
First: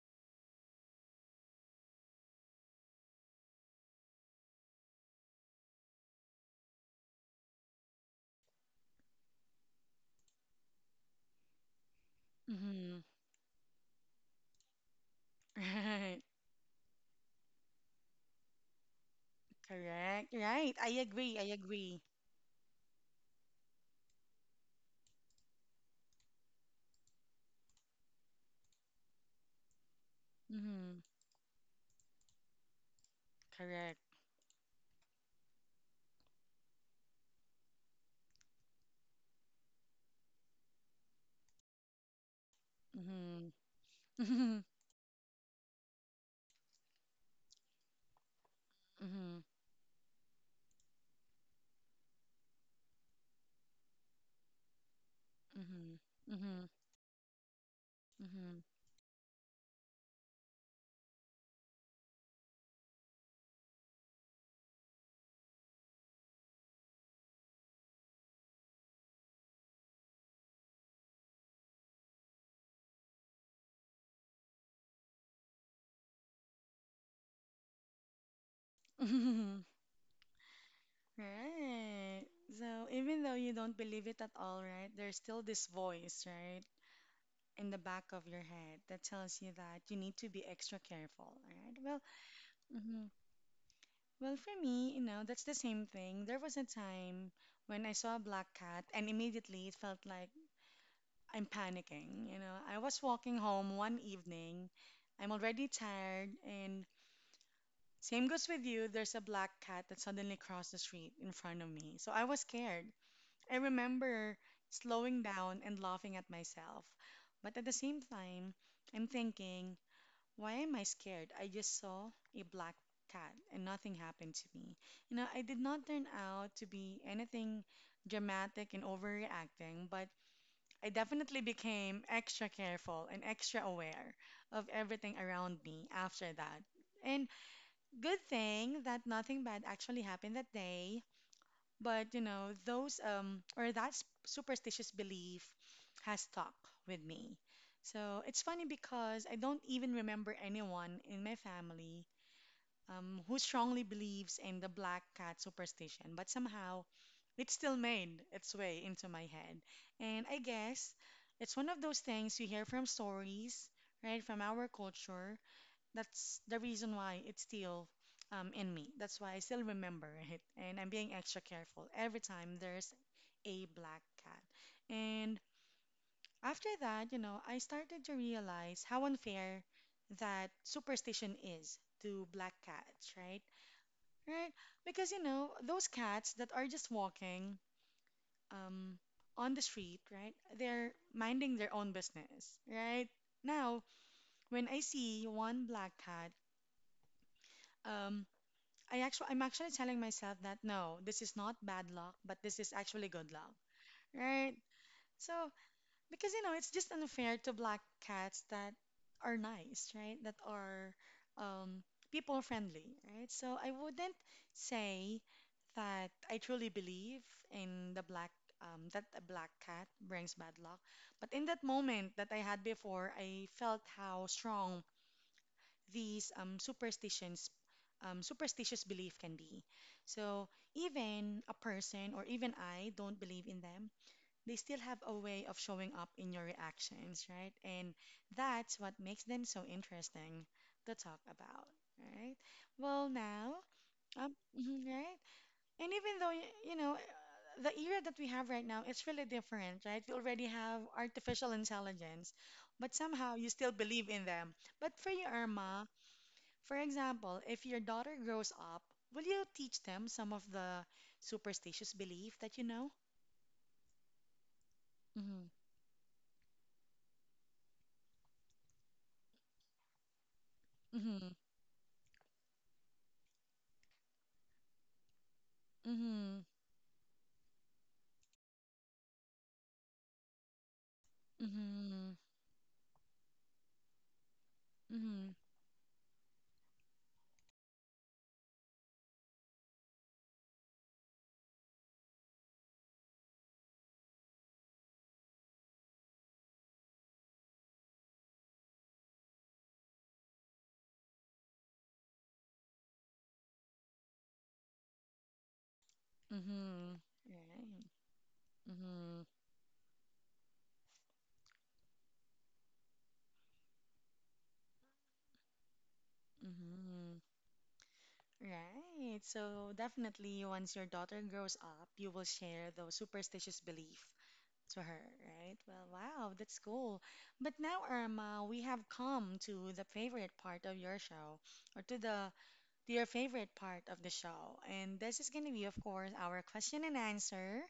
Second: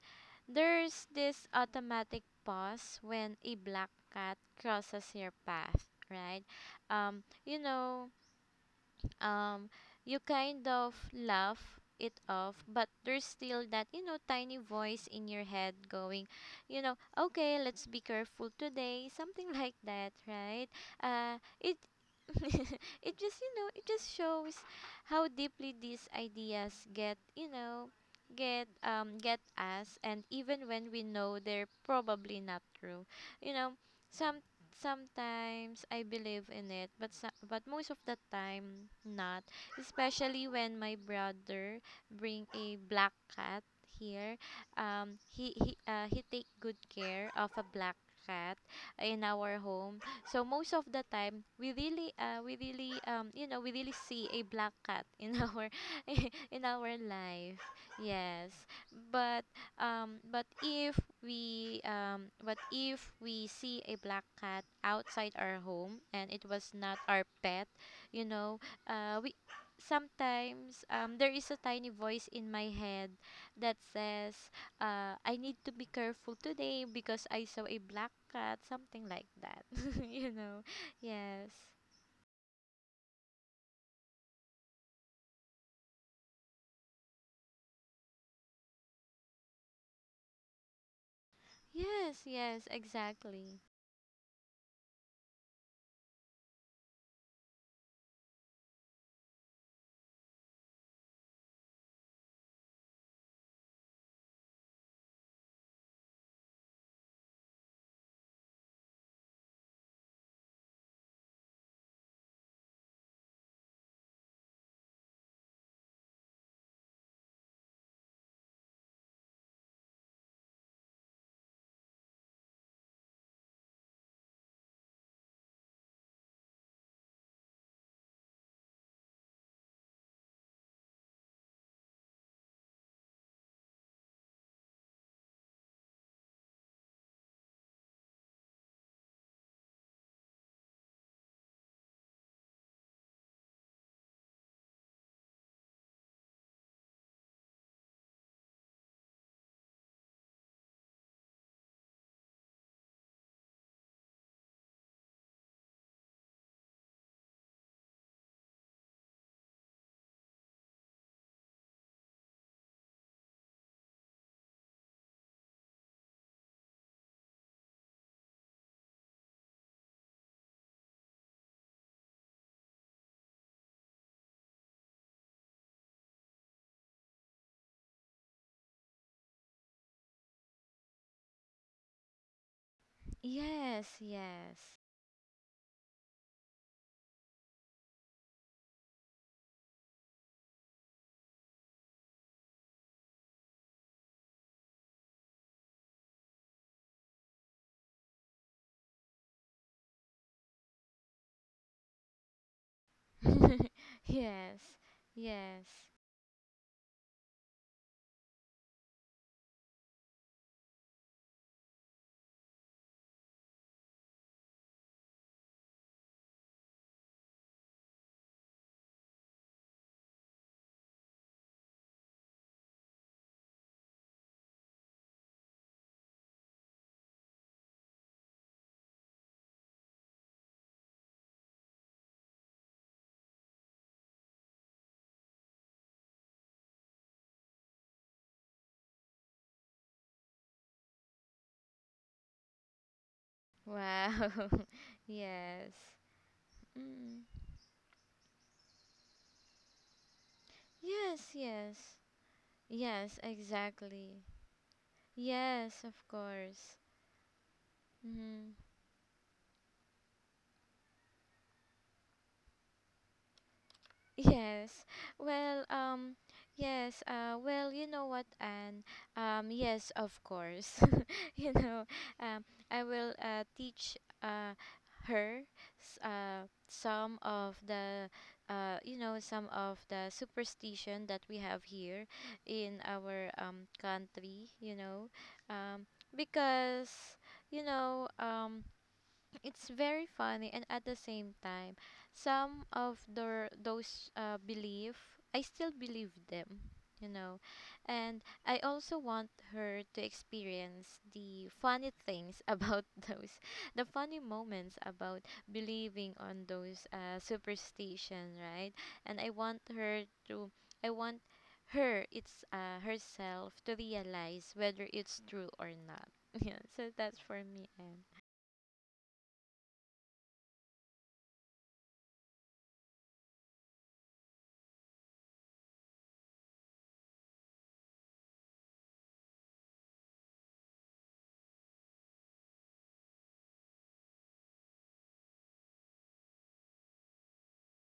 Speaker 2: there's this automatic pause when a black cat crosses your path, right? Um, you know, um you kind of laugh it off but
Speaker 1: Mm-hmm.
Speaker 2: there's still that you know tiny voice in your head
Speaker 1: Right.
Speaker 2: going you know okay let's be careful today something like that
Speaker 1: Correct.
Speaker 2: right
Speaker 1: Right. I agree. I
Speaker 2: it
Speaker 1: agree.
Speaker 2: it just you know it just shows how deeply these ideas get you know get us and even when
Speaker 1: Mm-hmm.
Speaker 2: we know they're probably not true you know.
Speaker 1: Correct.
Speaker 2: Sometimes I believe in it, but but most of the time not, especially when my brother bring a black
Speaker 1: Mm-hmm.
Speaker 2: cat here. He take good care of a black cat in
Speaker 1: Mm-hmm.
Speaker 2: our home. So most of the time we really you know, we really see a black cat in our in
Speaker 1: Mm-hmm.
Speaker 2: our life. Yes.
Speaker 1: Mm-hmm.
Speaker 2: But but if we see a black cat outside our home and it was not our pet, you know, we sometimes there is a tiny voice in my head that says, I need to be careful today because I saw a black cat, something like
Speaker 1: Mm-hmm.
Speaker 2: that. you know, yes,
Speaker 1: Right. So even though you don't believe it at all, right, there's still this voice, right, in the back of your head that tells you that you need to be extra careful, right? Well,
Speaker 2: yes, yes,
Speaker 1: hmm
Speaker 2: exactly.
Speaker 1: well, for me, you know, that's the same thing. There was a time when I saw a black cat, and immediately it felt like I'm panicking. You know, I was walking home one evening, I'm already tired, and same goes with you. There's a black cat that suddenly crossed the street in front of me, so I was scared. I remember slowing down and laughing at myself. But at the same time, I'm thinking, why am I scared? I just saw a black cat and nothing happened to me. You know, I did not turn out to be anything dramatic and overreacting, but I definitely became extra careful and extra aware of everything around me after that. And good thing that nothing bad actually happened that day but you know, those or that s- superstitious belief has stuck with me. So it's funny because I don't even remember anyone in my family who strongly believes in the black cat superstition, but somehow it still made its way into my head. And I guess it's one of those things you hear from stories, right, from our culture, that's the reason why it's still in me. That's why I still remember it. And I'm being extra careful every time there's a black cat. And after that, you know, I started to realize how unfair that superstition is to black cats, right?
Speaker 2: Yes,
Speaker 1: Right?
Speaker 2: yes,
Speaker 1: Because, you know, those cats that are just walking um, on the street, right? They're minding their own business, right? Now, when I see one black cat, um, I'm actually telling myself that no, this is not bad luck, but this is actually good luck, right?
Speaker 2: yes,
Speaker 1: So
Speaker 2: yes.
Speaker 1: because you know it's just unfair to black cats that are nice, right? That are um, people friendly, right? So I wouldn't say that I truly believe in the black that a black cat brings bad luck, but in that moment that I had before, I felt how strong these superstitions superstitious belief can be. So even a person or even I don't believe in them, they still have a way of showing up in your reactions, right? And that's what makes them so interesting to talk about, right? Well, now,
Speaker 2: Wow.
Speaker 1: mhm, right?
Speaker 2: Yes.
Speaker 1: And even though, you know,
Speaker 2: Mm.
Speaker 1: the era that we have right now, it's really different, right? We already have
Speaker 2: Yes,
Speaker 1: artificial
Speaker 2: yes.
Speaker 1: intelligence, but
Speaker 2: Yes,
Speaker 1: somehow you still believe
Speaker 2: exactly.
Speaker 1: in them. But for your
Speaker 2: Yes,
Speaker 1: Irma,
Speaker 2: of course.
Speaker 1: for example, if your daughter
Speaker 2: Mm-hmm.
Speaker 1: grows up, will you teach them some of the superstitious belief that you know?
Speaker 2: Yes.
Speaker 1: Mm-hmm.
Speaker 2: Well, yes, well, you know what, Anne? Yes, of course.
Speaker 1: Mm-hmm.
Speaker 2: You know, um, I will teach her
Speaker 1: Mm-hmm.
Speaker 2: some of the some of the superstition that we have here
Speaker 1: Mm-hmm.
Speaker 2: in our country, you know.
Speaker 1: Mm-hmm.
Speaker 2: Because you know, um it's very funny and at the same time, some of the those belief I still believe them, you know. And I also want her to experience the funny things about those the funny moments about believing on those
Speaker 1: Mm-hmm. Right.
Speaker 2: superstition, right? And I
Speaker 1: Mm-hmm.
Speaker 2: want her to I want her it's herself to realize whether it's true or not. Yeah, so that's
Speaker 1: Mm-hmm.
Speaker 2: for me.
Speaker 1: Right. So definitely once your daughter grows up, you will share those superstitious belief to her, right? Well, wow, that's cool. But now, Irma, we have come to the favorite part of your show, or to the to your favorite part of the show. And this is going to be, of course, our question and answer.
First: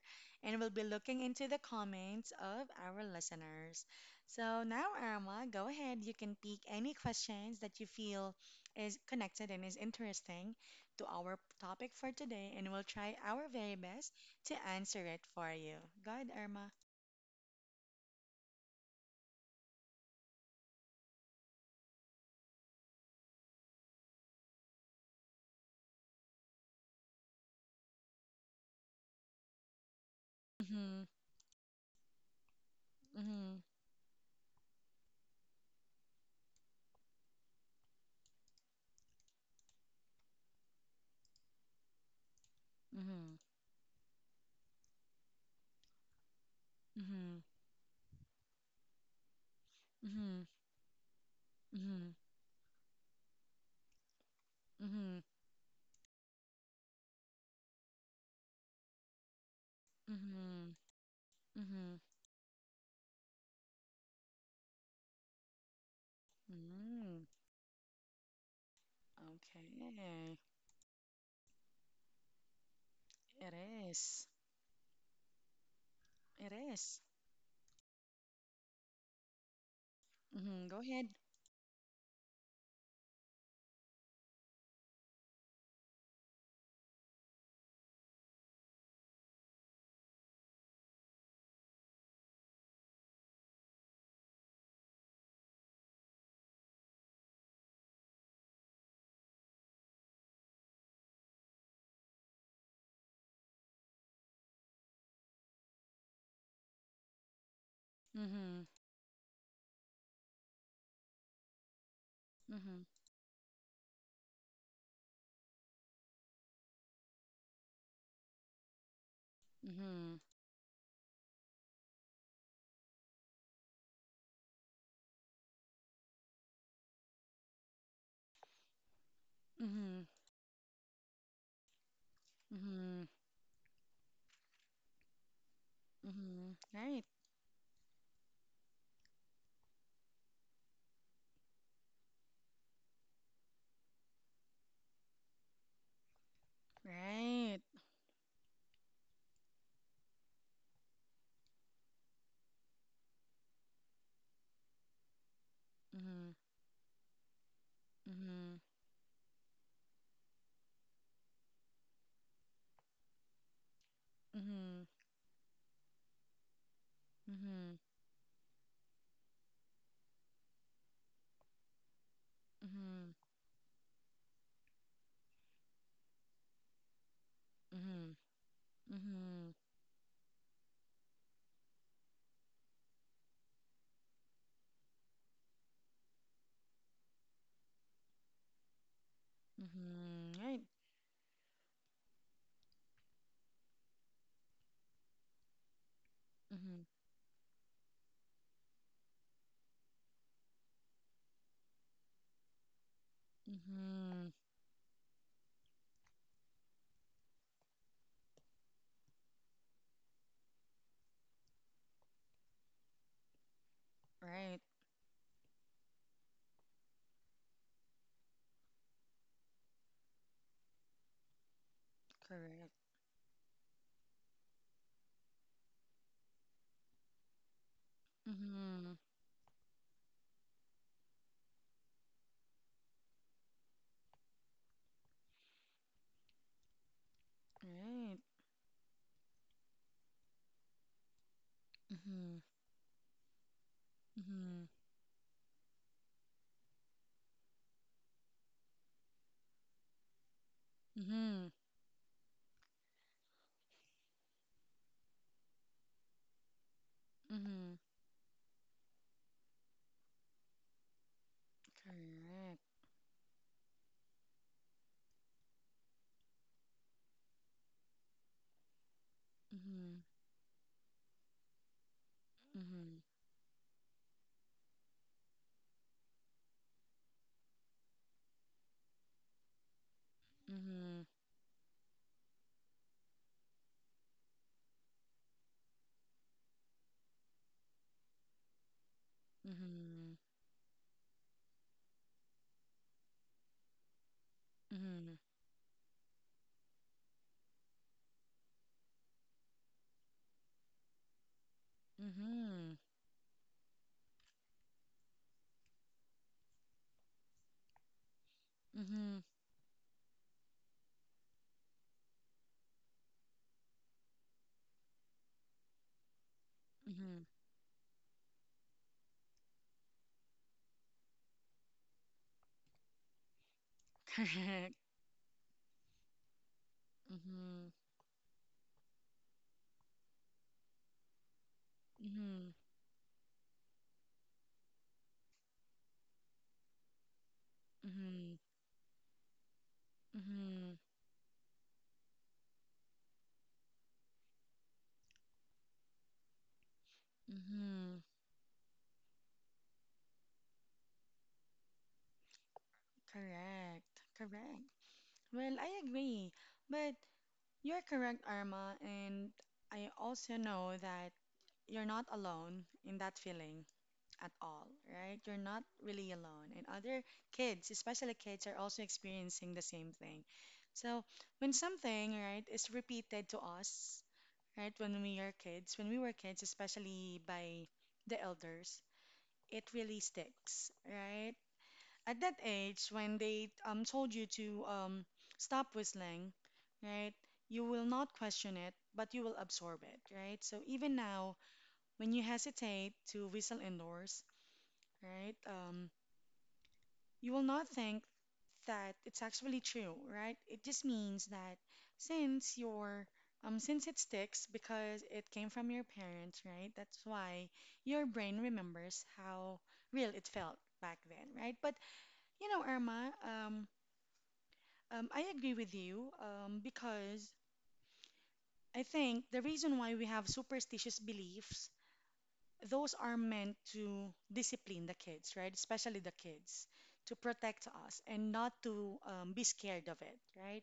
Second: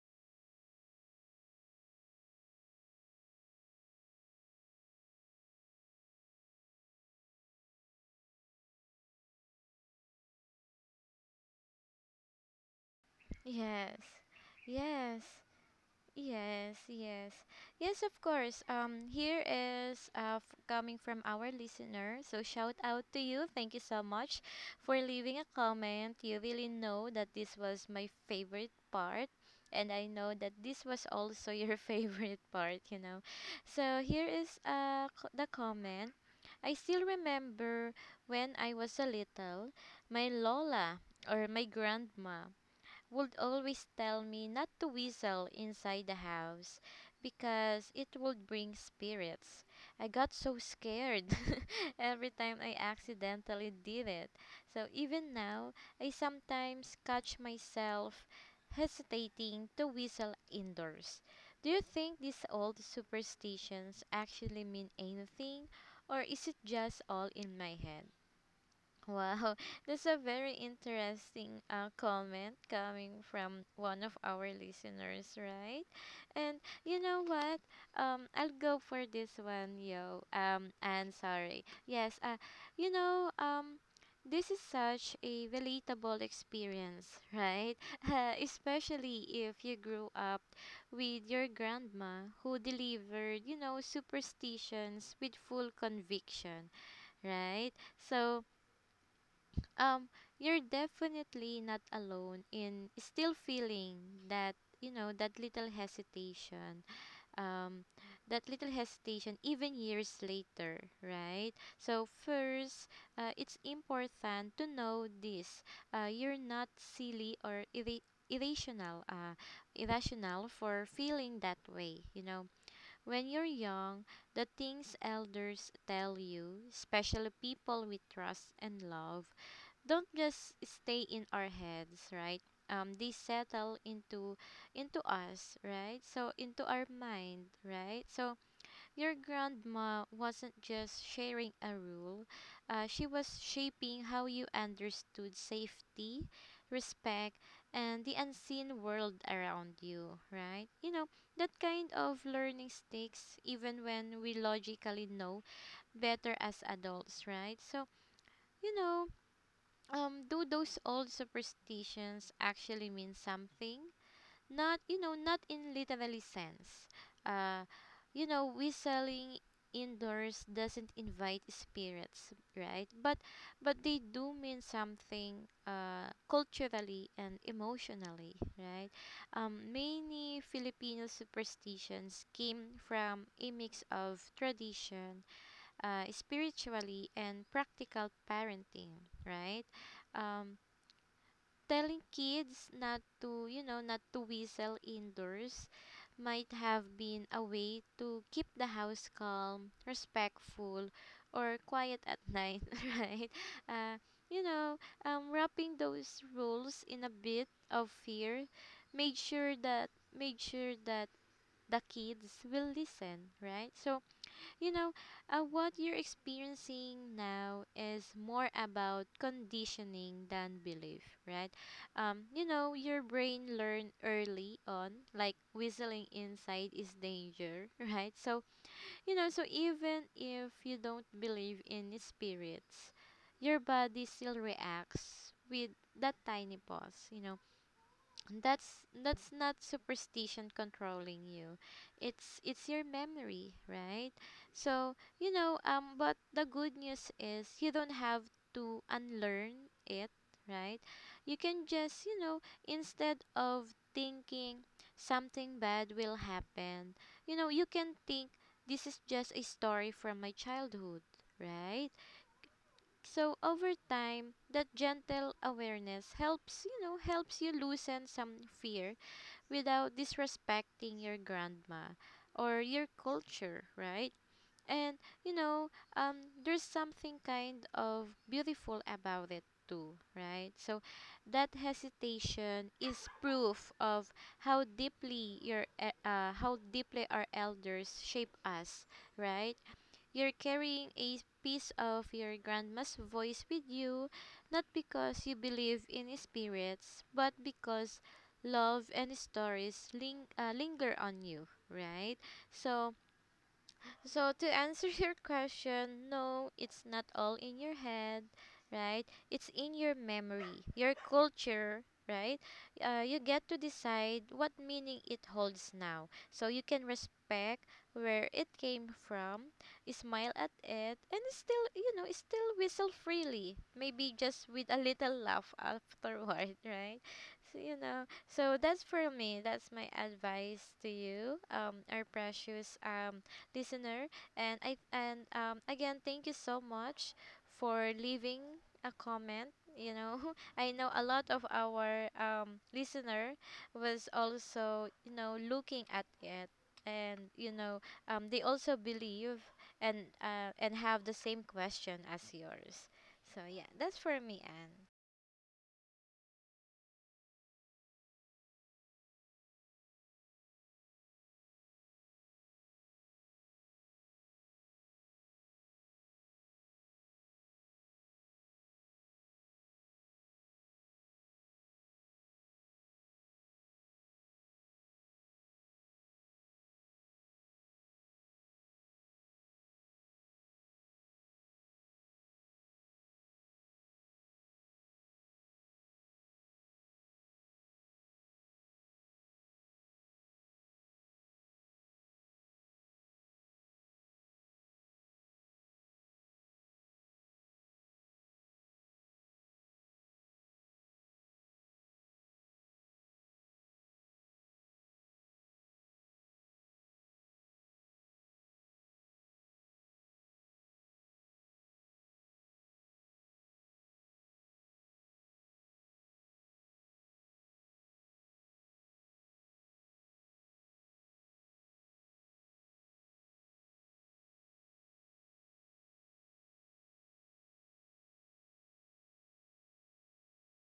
Speaker 1: And we'll be looking into the comments of our listeners. So now, Irma, go ahead. You can pick any questions that you feel is connected and is interesting to our topic for today. And we'll try our very
Speaker 2: Yes,
Speaker 1: best to answer it
Speaker 2: yes,
Speaker 1: for you. Go ahead, Irma.
Speaker 2: yes, yes, yes. Of course. Um, here is coming from our listener. So shout out to you. Thank you so much for leaving a comment. You really know that this was my favorite part, and I know that this
Speaker 1: Mm-hmm,
Speaker 2: was also your favorite part. You know,
Speaker 1: mm-hmm,
Speaker 2: so here is uh c- the comment. I still remember when I was a little, my Lola or my grandma would always tell me not to whistle inside the house
Speaker 1: mm-hmm,
Speaker 2: because it would bring spirits. I got
Speaker 1: mm-hmm,
Speaker 2: so scared.
Speaker 1: mm-hmm,
Speaker 2: Every time I accidentally did it. So
Speaker 1: mm-hmm,
Speaker 2: even now, I sometimes catch myself hesitating to whistle
Speaker 1: mm-hmm,
Speaker 2: indoors. Do you
Speaker 1: mm-hmm,
Speaker 2: think these old superstitions actually mean anything, or is it just
Speaker 1: mm-hmm.
Speaker 2: all in my head? Wow,
Speaker 1: Okay.
Speaker 2: that's a very interesting comment coming
Speaker 1: It
Speaker 2: from one of
Speaker 1: is.
Speaker 2: our listeners, right?
Speaker 1: It
Speaker 2: And
Speaker 1: is.
Speaker 2: you know what? I'll go for this one, yo.
Speaker 1: Mm-hmm. Go ahead.
Speaker 2: And sorry. Yes, you know, um, this is such a relatable experience, right? Especially if you grew up with your grandma who delivered, you know, superstitions with full conviction, right? So, um you're definitely not alone in still feeling that you know um that
Speaker 1: Mm-hmm.
Speaker 2: little hesitation even years later, right? so
Speaker 1: Mm-hmm.
Speaker 2: first uh, it's important to know this. Uh, you're not silly or irra- irrational uh,
Speaker 1: Mm-hmm.
Speaker 2: irrational for feeling that way. You know, when you're young, the things elders tell you, especially people we trust and love,
Speaker 1: Mm-hmm.
Speaker 2: don't just stay in our heads, right?
Speaker 1: Mm-hmm.
Speaker 2: They settle into us, right? So
Speaker 1: Mm-hmm.
Speaker 2: into our
Speaker 1: Right.
Speaker 2: mind, right? So your grandma wasn't just sharing a rule; she was shaping how you understood safety, respect,
Speaker 1: Right.
Speaker 2: and the unseen world around you, right? You know that kind of learning sticks even when we logically know
Speaker 1: Mm-hmm.
Speaker 2: better as adults, right? So
Speaker 1: Mm-hmm.
Speaker 2: you know do those old superstitions actually mean something? Not
Speaker 1: Mm-hmm.
Speaker 2: you know, not in literally sense. uh
Speaker 1: Mm-hmm.
Speaker 2: you know, whistling indoors doesn't invite spirits, right? But they do mean something culturally and
Speaker 1: Mm-hmm.
Speaker 2: emotionally, right?
Speaker 1: Mm-hmm. Mm-hmm.
Speaker 2: Many Filipino superstitions came from a mix of tradition, spiritually and practical parenting, right?
Speaker 1: Mm-hmm. Right.
Speaker 2: Um, Telling kids not to, you know, not to whistle indoors might
Speaker 1: Mm-hmm.
Speaker 2: have been a way to keep the house calm, respectful, or quiet at night, right? Uh,
Speaker 1: Mm-hmm.
Speaker 2: you know, Wrapping those rules in a bit of fear made sure that the kids will listen, right? So
Speaker 1: Right.
Speaker 2: you know, what you're experiencing now is more about conditioning than belief, right? You
Speaker 1: Correct.
Speaker 2: know, your brain learned early on, like whistling inside is danger, right? So,
Speaker 1: Mm-hmm.
Speaker 2: you know, so even if you don't believe in spirits, your body still reacts with that tiny pause, you know,
Speaker 1: Right.
Speaker 2: that's not superstition controlling you,
Speaker 1: Mm-hmm.
Speaker 2: it's your memory, right?
Speaker 1: Mm-hmm.
Speaker 2: So you know but the good news is you don't have to unlearn it, right? You
Speaker 1: Mm-hmm.
Speaker 2: can just you know instead of thinking something bad will happen, you know you
Speaker 1: Mm-hmm.
Speaker 2: can think this is just a story from my childhood, right?
Speaker 1: Correct.
Speaker 2: So over time that gentle awareness helps, you know, helps you loosen some fear without
Speaker 1: Mm-hmm.
Speaker 2: disrespecting your grandma or your
Speaker 1: Mm-hmm.
Speaker 2: culture, right? And you know, there's something kind of beautiful about it too, right? So
Speaker 1: Mm-hmm.
Speaker 2: that hesitation is proof of how deeply our elders shape us, right?
Speaker 1: Mm-hmm.
Speaker 2: You're carrying a piece of your grandma's voice with you, not
Speaker 1: Mm-hmm.
Speaker 2: because you believe in spirits, but because love and stories linger on you, right?
Speaker 1: Mm-hmm.
Speaker 2: So, so to answer your question, no, it's not all in your head, right?
Speaker 1: Mm-hmm.
Speaker 2: It's in your memory, your culture, right? You get to decide what meaning it holds now. So you can
Speaker 1: Mm-hmm.
Speaker 2: respect where it came from, smile at it, and still, you know, still whistle freely. Maybe just with
Speaker 1: Correct.
Speaker 2: a little laugh afterward, right? So,
Speaker 1: Mm-hmm.
Speaker 2: you know, so that's for me. That's my advice to you, our
Speaker 1: Mm-hmm.
Speaker 2: precious listener. And I and again, thank you so much for
Speaker 1: Mm-hmm.
Speaker 2: leaving a comment. You know,
Speaker 1: Mm-hmm.
Speaker 2: I know a lot of our listener was also you know looking at it, and you know
Speaker 1: Mm-hmm.
Speaker 2: they also believe and have the same question as yours. So yeah,
Speaker 1: Correct.
Speaker 2: that's for me,
Speaker 1: Correct.
Speaker 2: Anne.
Speaker 1: Well, I agree. But you're correct, Arma, and I also know that you're not alone in that feeling at all, right? You're not really alone. And other kids, especially kids, are also experiencing the same thing. So when something, right, is repeated to us, right? When we are kids, when we were kids, especially by the elders, it really sticks, right? At that age, when they told you to stop whistling, right? You will not question it, but you will absorb it, right? So even now, when you hesitate to whistle indoors, right? You will not think that it's actually true, right? It just means that since your since it sticks because it came from your parents, right? That's why your brain remembers how real it felt back then, right? But you know, Irma, I agree with you because I think the reason why we have superstitious beliefs those are meant to discipline the kids, right? Especially the kids, to protect us and not to be scared of it, right?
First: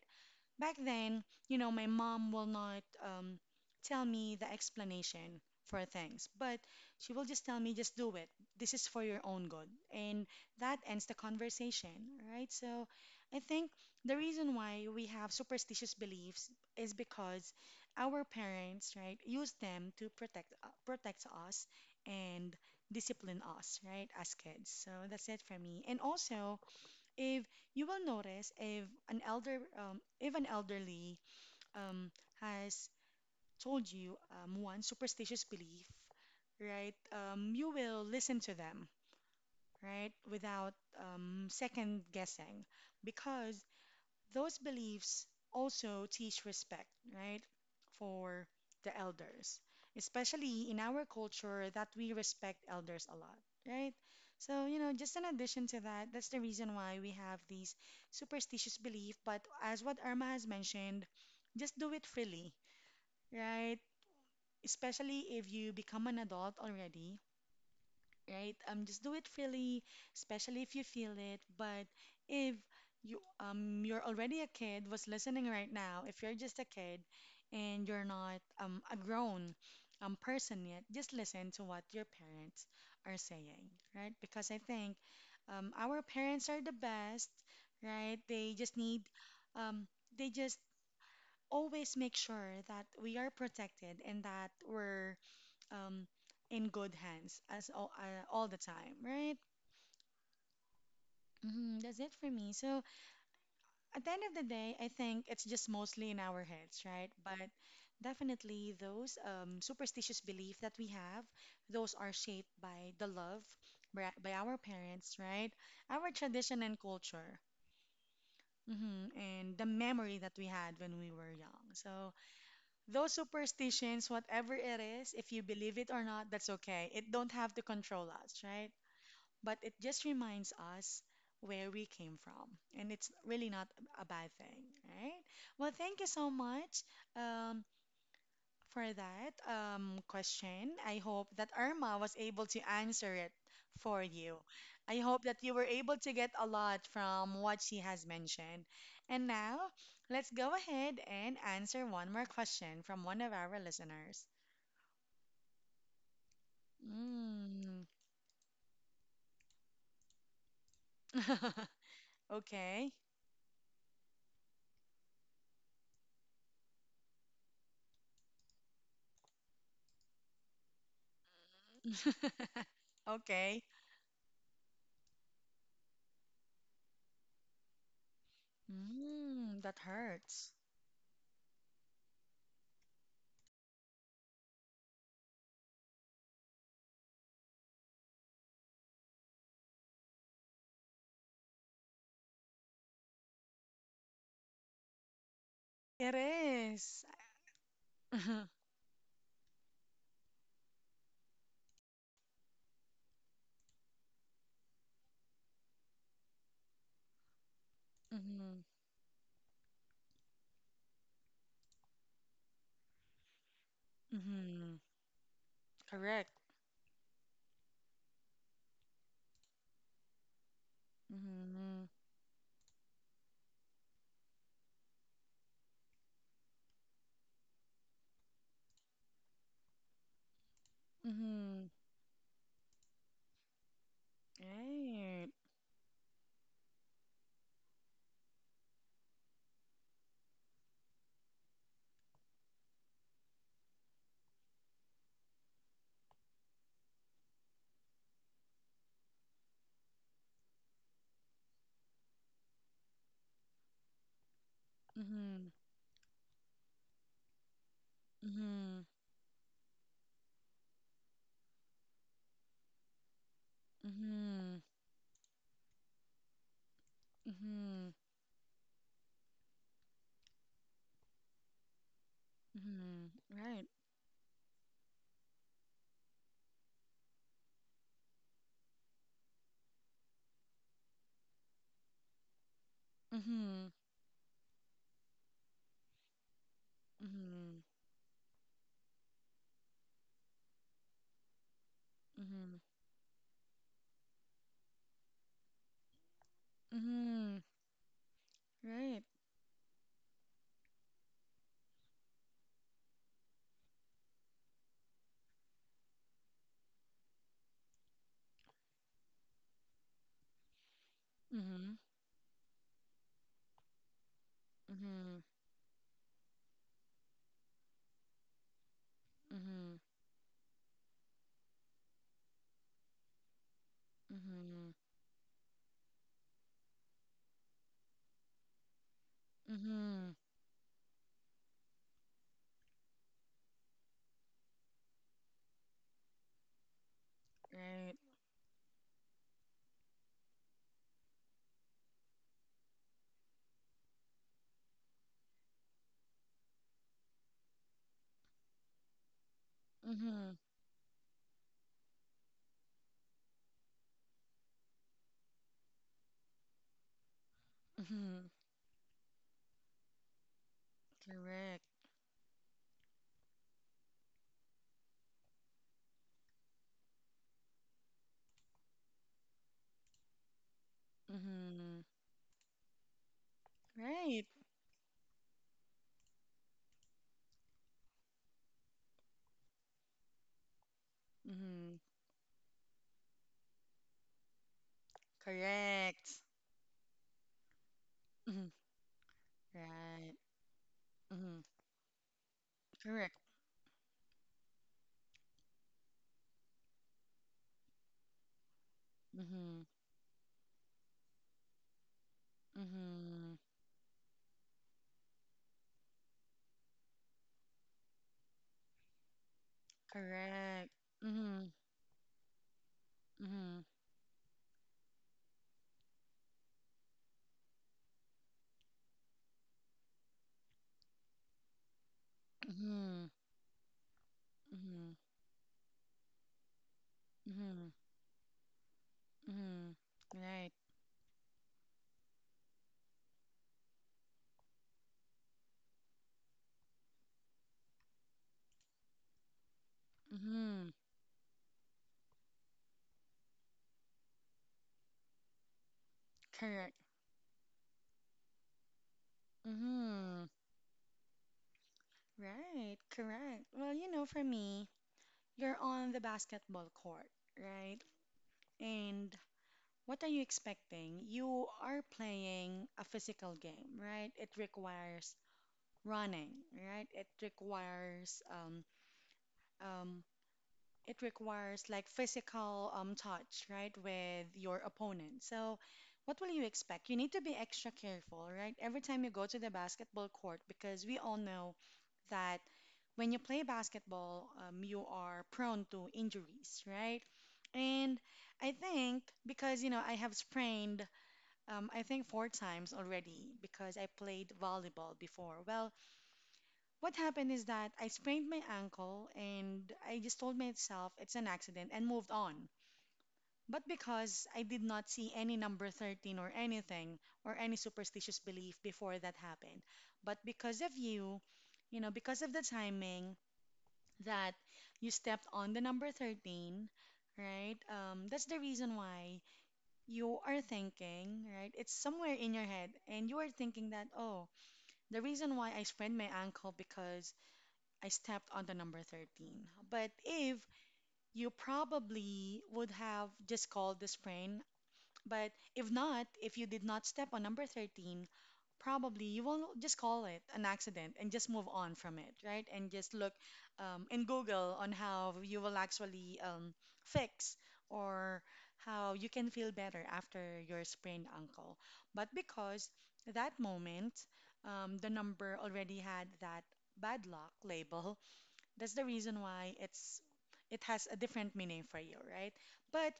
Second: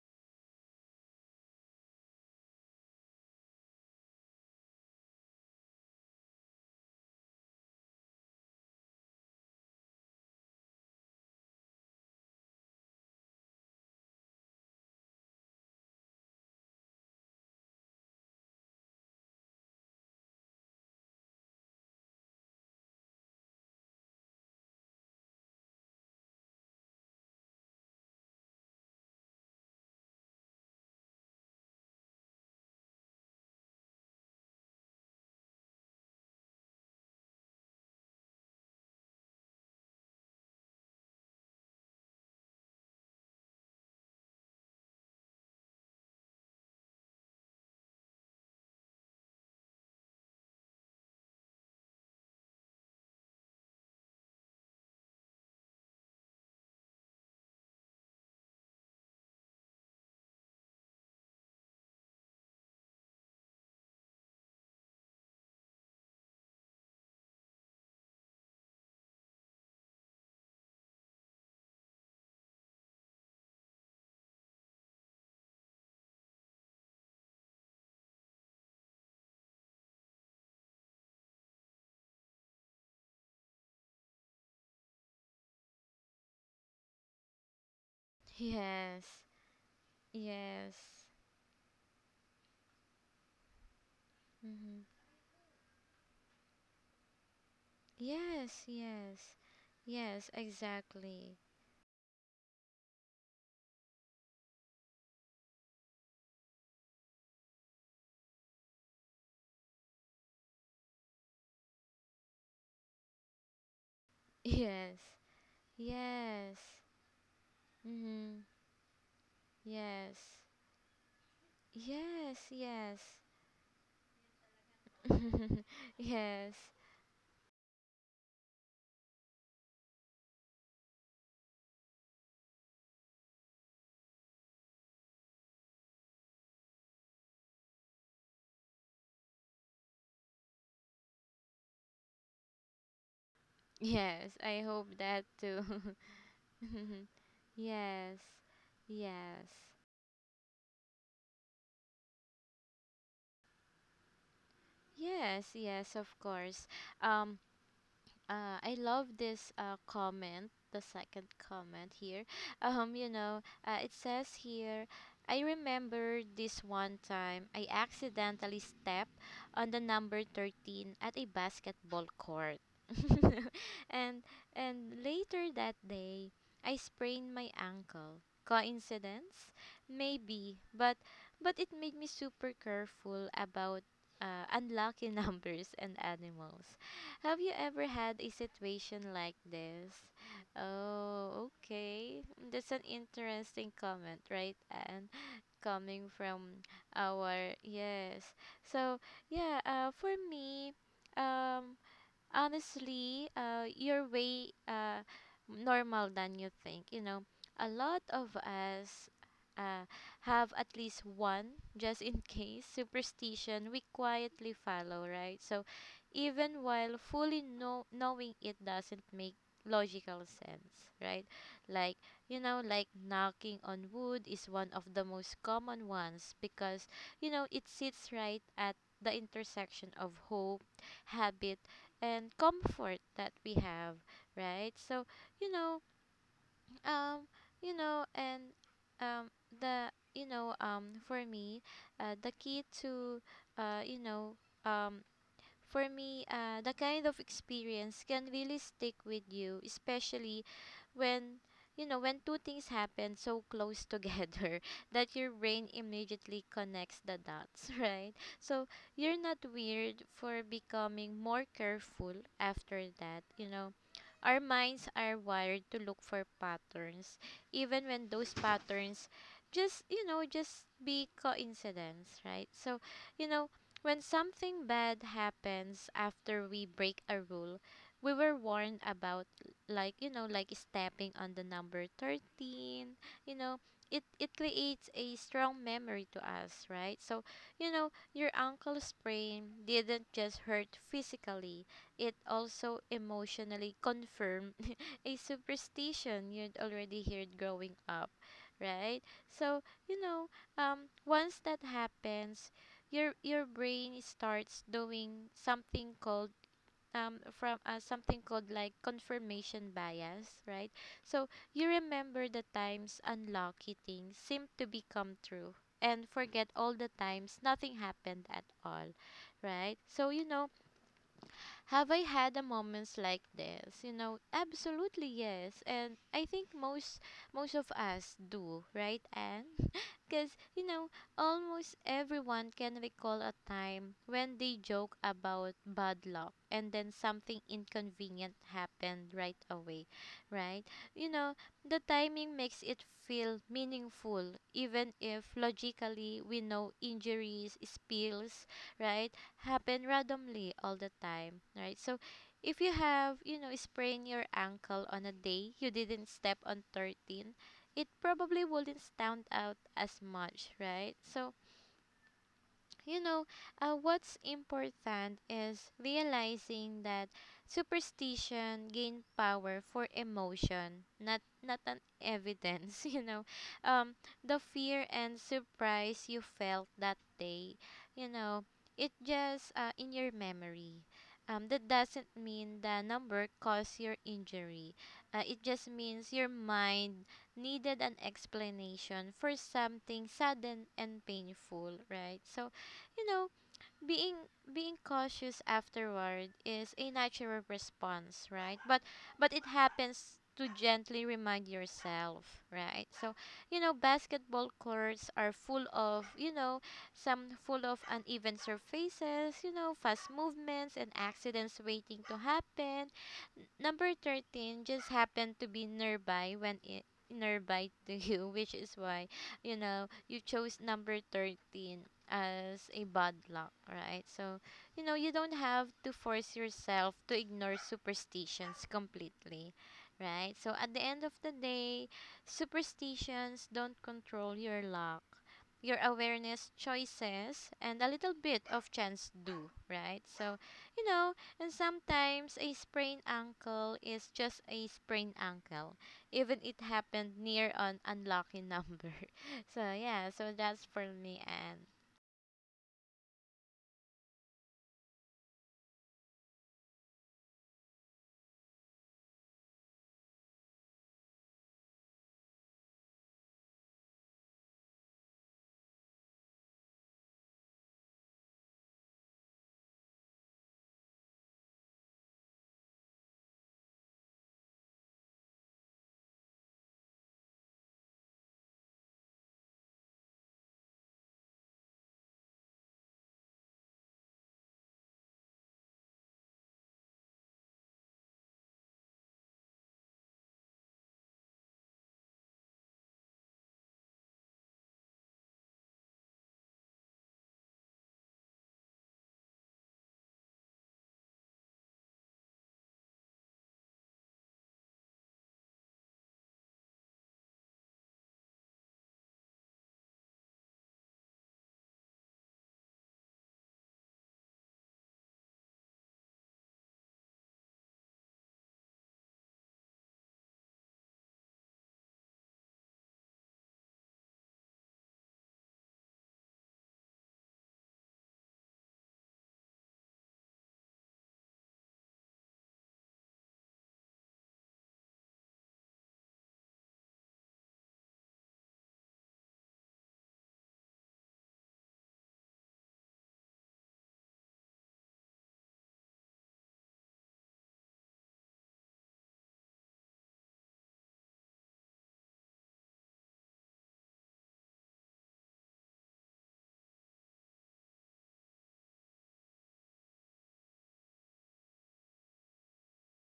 Speaker 1: Back then, my mom will not tell me the explanation for things, but she will just tell me, just do it. This is for your own good. And that ends the conversation, right? So I think the reason why we have superstitious beliefs is because our parents, right, use them to protect protect us and discipline us, right, as kids. So that's it for me. And also, if you will notice if an elder if an elderly um, has told you one superstitious belief right you will listen to them right without second guessing because those beliefs also teach respect, right, for the elders, especially in our culture that we respect elders a lot, right? So, just in addition to that, that's the reason why we have these superstitious belief, but as what Irma has mentioned, just do it freely, right? Especially if you become an adult already, right? Just do it freely, especially if you feel it. But if you're already a kid was listening right now, if you're just a kid and you're not a grown person yet, just listen to what your parents are saying, right? Because I think our parents are the best, right? They just
Speaker 2: Yes.
Speaker 1: need um they just
Speaker 2: Yes.
Speaker 1: always make sure that we are protected and that
Speaker 2: Mm-hmm.
Speaker 1: we're um, in good hands as
Speaker 2: Yes,
Speaker 1: all the time,
Speaker 2: yes.
Speaker 1: right?
Speaker 2: Yes, exactly.
Speaker 1: That's it for me. So at the end of the day, I think it's just mostly in our heads, right? But definitely those superstitious belief that we have, those are shaped by the love by our
Speaker 2: Yes.
Speaker 1: parents, right? Our
Speaker 2: Yes.
Speaker 1: tradition and culture.
Speaker 2: Mm-hmm.
Speaker 1: And the
Speaker 2: Yes.
Speaker 1: memory that we had when we were young. So
Speaker 2: Yes, yes.
Speaker 1: those superstitions, whatever it is, if you believe it or
Speaker 2: Yes.
Speaker 1: not, that's okay. It don't have to control us, right? But it just reminds us where we came from. And it's really not a bad thing, right? Well, thank you so much um, for that question. I hope that Irma was able to answer it for
Speaker 2: Yes, I
Speaker 1: you.
Speaker 2: hope that
Speaker 1: I hope
Speaker 2: too.
Speaker 1: that you were able to get a lot from what she
Speaker 2: Yes.
Speaker 1: has mentioned.
Speaker 2: Yes.
Speaker 1: And now, let's go ahead and answer one more question from one of our listeners.
Speaker 2: Yes, yes, of course. Um
Speaker 1: Mm.
Speaker 2: I love this comment, the second comment here. You
Speaker 1: Okay.
Speaker 2: know, it says here, I remember this one time I accidentally stepped on the number 13 at a basketball court.
Speaker 1: Okay.
Speaker 2: and and later that day, I sprained my ankle. Coincidence?
Speaker 1: Mm, that
Speaker 2: Maybe,
Speaker 1: hurts.
Speaker 2: but it made me super careful about unlucky numbers and animals. Have you ever had a situation like this? Oh, okay. That's an interesting comment, right? And coming
Speaker 1: It
Speaker 2: from
Speaker 1: is.
Speaker 2: our yes.
Speaker 1: Mm-hmm.
Speaker 2: So, yeah, for me, um honestly, you're way normal than you think. You know, a lot of
Speaker 1: Mm-hmm.
Speaker 2: us uh, have at least one, just in case, superstition we quietly follow,
Speaker 1: Mm-hmm.
Speaker 2: right? So, even
Speaker 1: Correct.
Speaker 2: while knowing it doesn't make logical sense, right? Like,
Speaker 1: Mm-hmm.
Speaker 2: you know, like knocking on wood is one of the most common ones because, you know, it sits right at the intersection of hope, habit
Speaker 1: Mm-hmm.
Speaker 2: and comfort that we have, right? So, you
Speaker 1: Right.
Speaker 2: know, um, you know, and um, the you know, for me, the key to, you know, um, for me, the kind of experience can really stick with you, especially when you know when two things happen so close together that your brain
Speaker 1: Mm-hmm.
Speaker 2: immediately connects the dots, right? So you're
Speaker 1: Mm-hmm.
Speaker 2: not weird for becoming more careful after that, you know our minds
Speaker 1: Mm-hmm.
Speaker 2: are wired to look for patterns, even when those
Speaker 1: Mm-hmm.
Speaker 2: patterns just, you know, just be coincidence, right? So, you know,
Speaker 1: Mm-hmm.
Speaker 2: when
Speaker 1: Right.
Speaker 2: something bad happens after we break a rule, we were warned about like, you know, like stepping on the number 13, you know, it
Speaker 1: Mm-hmm.
Speaker 2: it creates a strong memory to us, right? So, you know,
Speaker 1: Mm-hmm.
Speaker 2: your uncle's sprain didn't just hurt physically, it also
Speaker 1: Mm-hmm.
Speaker 2: emotionally confirm a superstition you'd already heard growing
Speaker 1: Mm-hmm.
Speaker 2: up, right?
Speaker 1: Right.
Speaker 2: So, you know, once that happens, your brain starts doing something called from something called like confirmation bias, right? So you
Speaker 1: Mm-hmm.
Speaker 2: remember the times unlucky things seem to become true
Speaker 1: Mm-hmm.
Speaker 2: and forget all the times nothing happened at all, right? So
Speaker 1: Mm-hmm.
Speaker 2: you know have I had a moments like this? You know, absolutely
Speaker 1: Mm-hmm.
Speaker 2: yes. And I think most most of us do, right? And because
Speaker 1: Mm-hmm.
Speaker 2: you know, almost everyone can recall a time when they joke about bad luck and then something inconvenient
Speaker 1: Right.
Speaker 2: happened right away, right? You know, the timing makes it feel meaningful even if logically we know injuries, spills, right? Happen randomly all
Speaker 1: Mm-hmm.
Speaker 2: the time, right? So if you have, you know, sprain your ankle on a day you didn't step on 13, it probably
Speaker 1: Mm-hmm.
Speaker 2: wouldn't stand out as much, right? So
Speaker 1: Correct.
Speaker 2: you know, what's important is realizing that superstition gain power for emotion, not not an
Speaker 1: Mm-hmm.
Speaker 2: evidence. You know, um, the
Speaker 1: Right.
Speaker 2: fear and surprise you felt that day, you know, it just in your memory. That doesn't
Speaker 1: Mm-hmm.
Speaker 2: mean the number caused your injury. It just means your
Speaker 1: Correct.
Speaker 2: mind needed an
Speaker 1: Mm-hmm.
Speaker 2: explanation for something
Speaker 1: Right.
Speaker 2: sudden and
Speaker 1: Mm-hmm.
Speaker 2: painful, right? So, you know,
Speaker 1: Correct.
Speaker 2: being being cautious afterward is a natural response, right? But it
Speaker 1: Mm-hmm.
Speaker 2: happens to gently remind yourself, right? So, you
Speaker 1: Mm-hmm.
Speaker 2: know, basketball courts are full of, you know, some full of uneven surfaces, you know, fast movements and
Speaker 1: Correct.
Speaker 2: accidents
Speaker 1: Mm-hmm.
Speaker 2: waiting to happen.
Speaker 1: Mm-hmm.
Speaker 2: Number 13 just happened to be nearby when it nearby to you, which is why you chose number 13 as a bad
Speaker 1: Mm-hmm.
Speaker 2: luck, right? So,
Speaker 1: Mm-hmm.
Speaker 2: you don't have to force yourself to ignore
Speaker 1: Mm-hmm.
Speaker 2: superstitions completely,
Speaker 1: Mm-hmm.
Speaker 2: right? So,
Speaker 1: Right.
Speaker 2: at the end of the day, superstitions don't control your luck. Your awareness choices and a little bit of chance do, right? So,
Speaker 1: Mm-hmm.
Speaker 2: you know, and sometimes a sprained ankle is just a sprained ankle, even it
Speaker 1: Correct.
Speaker 2: happened near an unlucky number. So yeah, so
Speaker 1: Mm-hmm.
Speaker 2: that's for me and
Speaker 1: Right. Correct. Well, for me, you're on the basketball court, right? And what are you expecting? You are playing a physical game, right? It requires running, right? Um, it requires like physical touch, right, with your opponent. So, what will you expect? You need to be extra careful, right, every time you go to the basketball court because we all know that when you play basketball, you are prone to injuries, right? And I think because, I have sprained, I think 4 times already because I played volleyball before. Well, what happened is that I sprained my ankle and I just told myself it's an accident and moved on. But because I did not see any number 13 or anything or any superstitious belief before that happened. But because of you, because of the timing that you stepped on the number 13, right? That's the reason why you are thinking, right? It's somewhere in your head and you are thinking that, oh, the reason why I sprained my ankle because I stepped on the number 13. But if you probably would have just called the sprain, but if not, if you did not step on number 13, probably you will just call it an accident and just move on from it, right? And just look in Google on how you will actually fix or how you can feel better after your sprained ankle. But because that moment, the number already had that bad luck label, that's the reason why it has a different meaning for you, right? But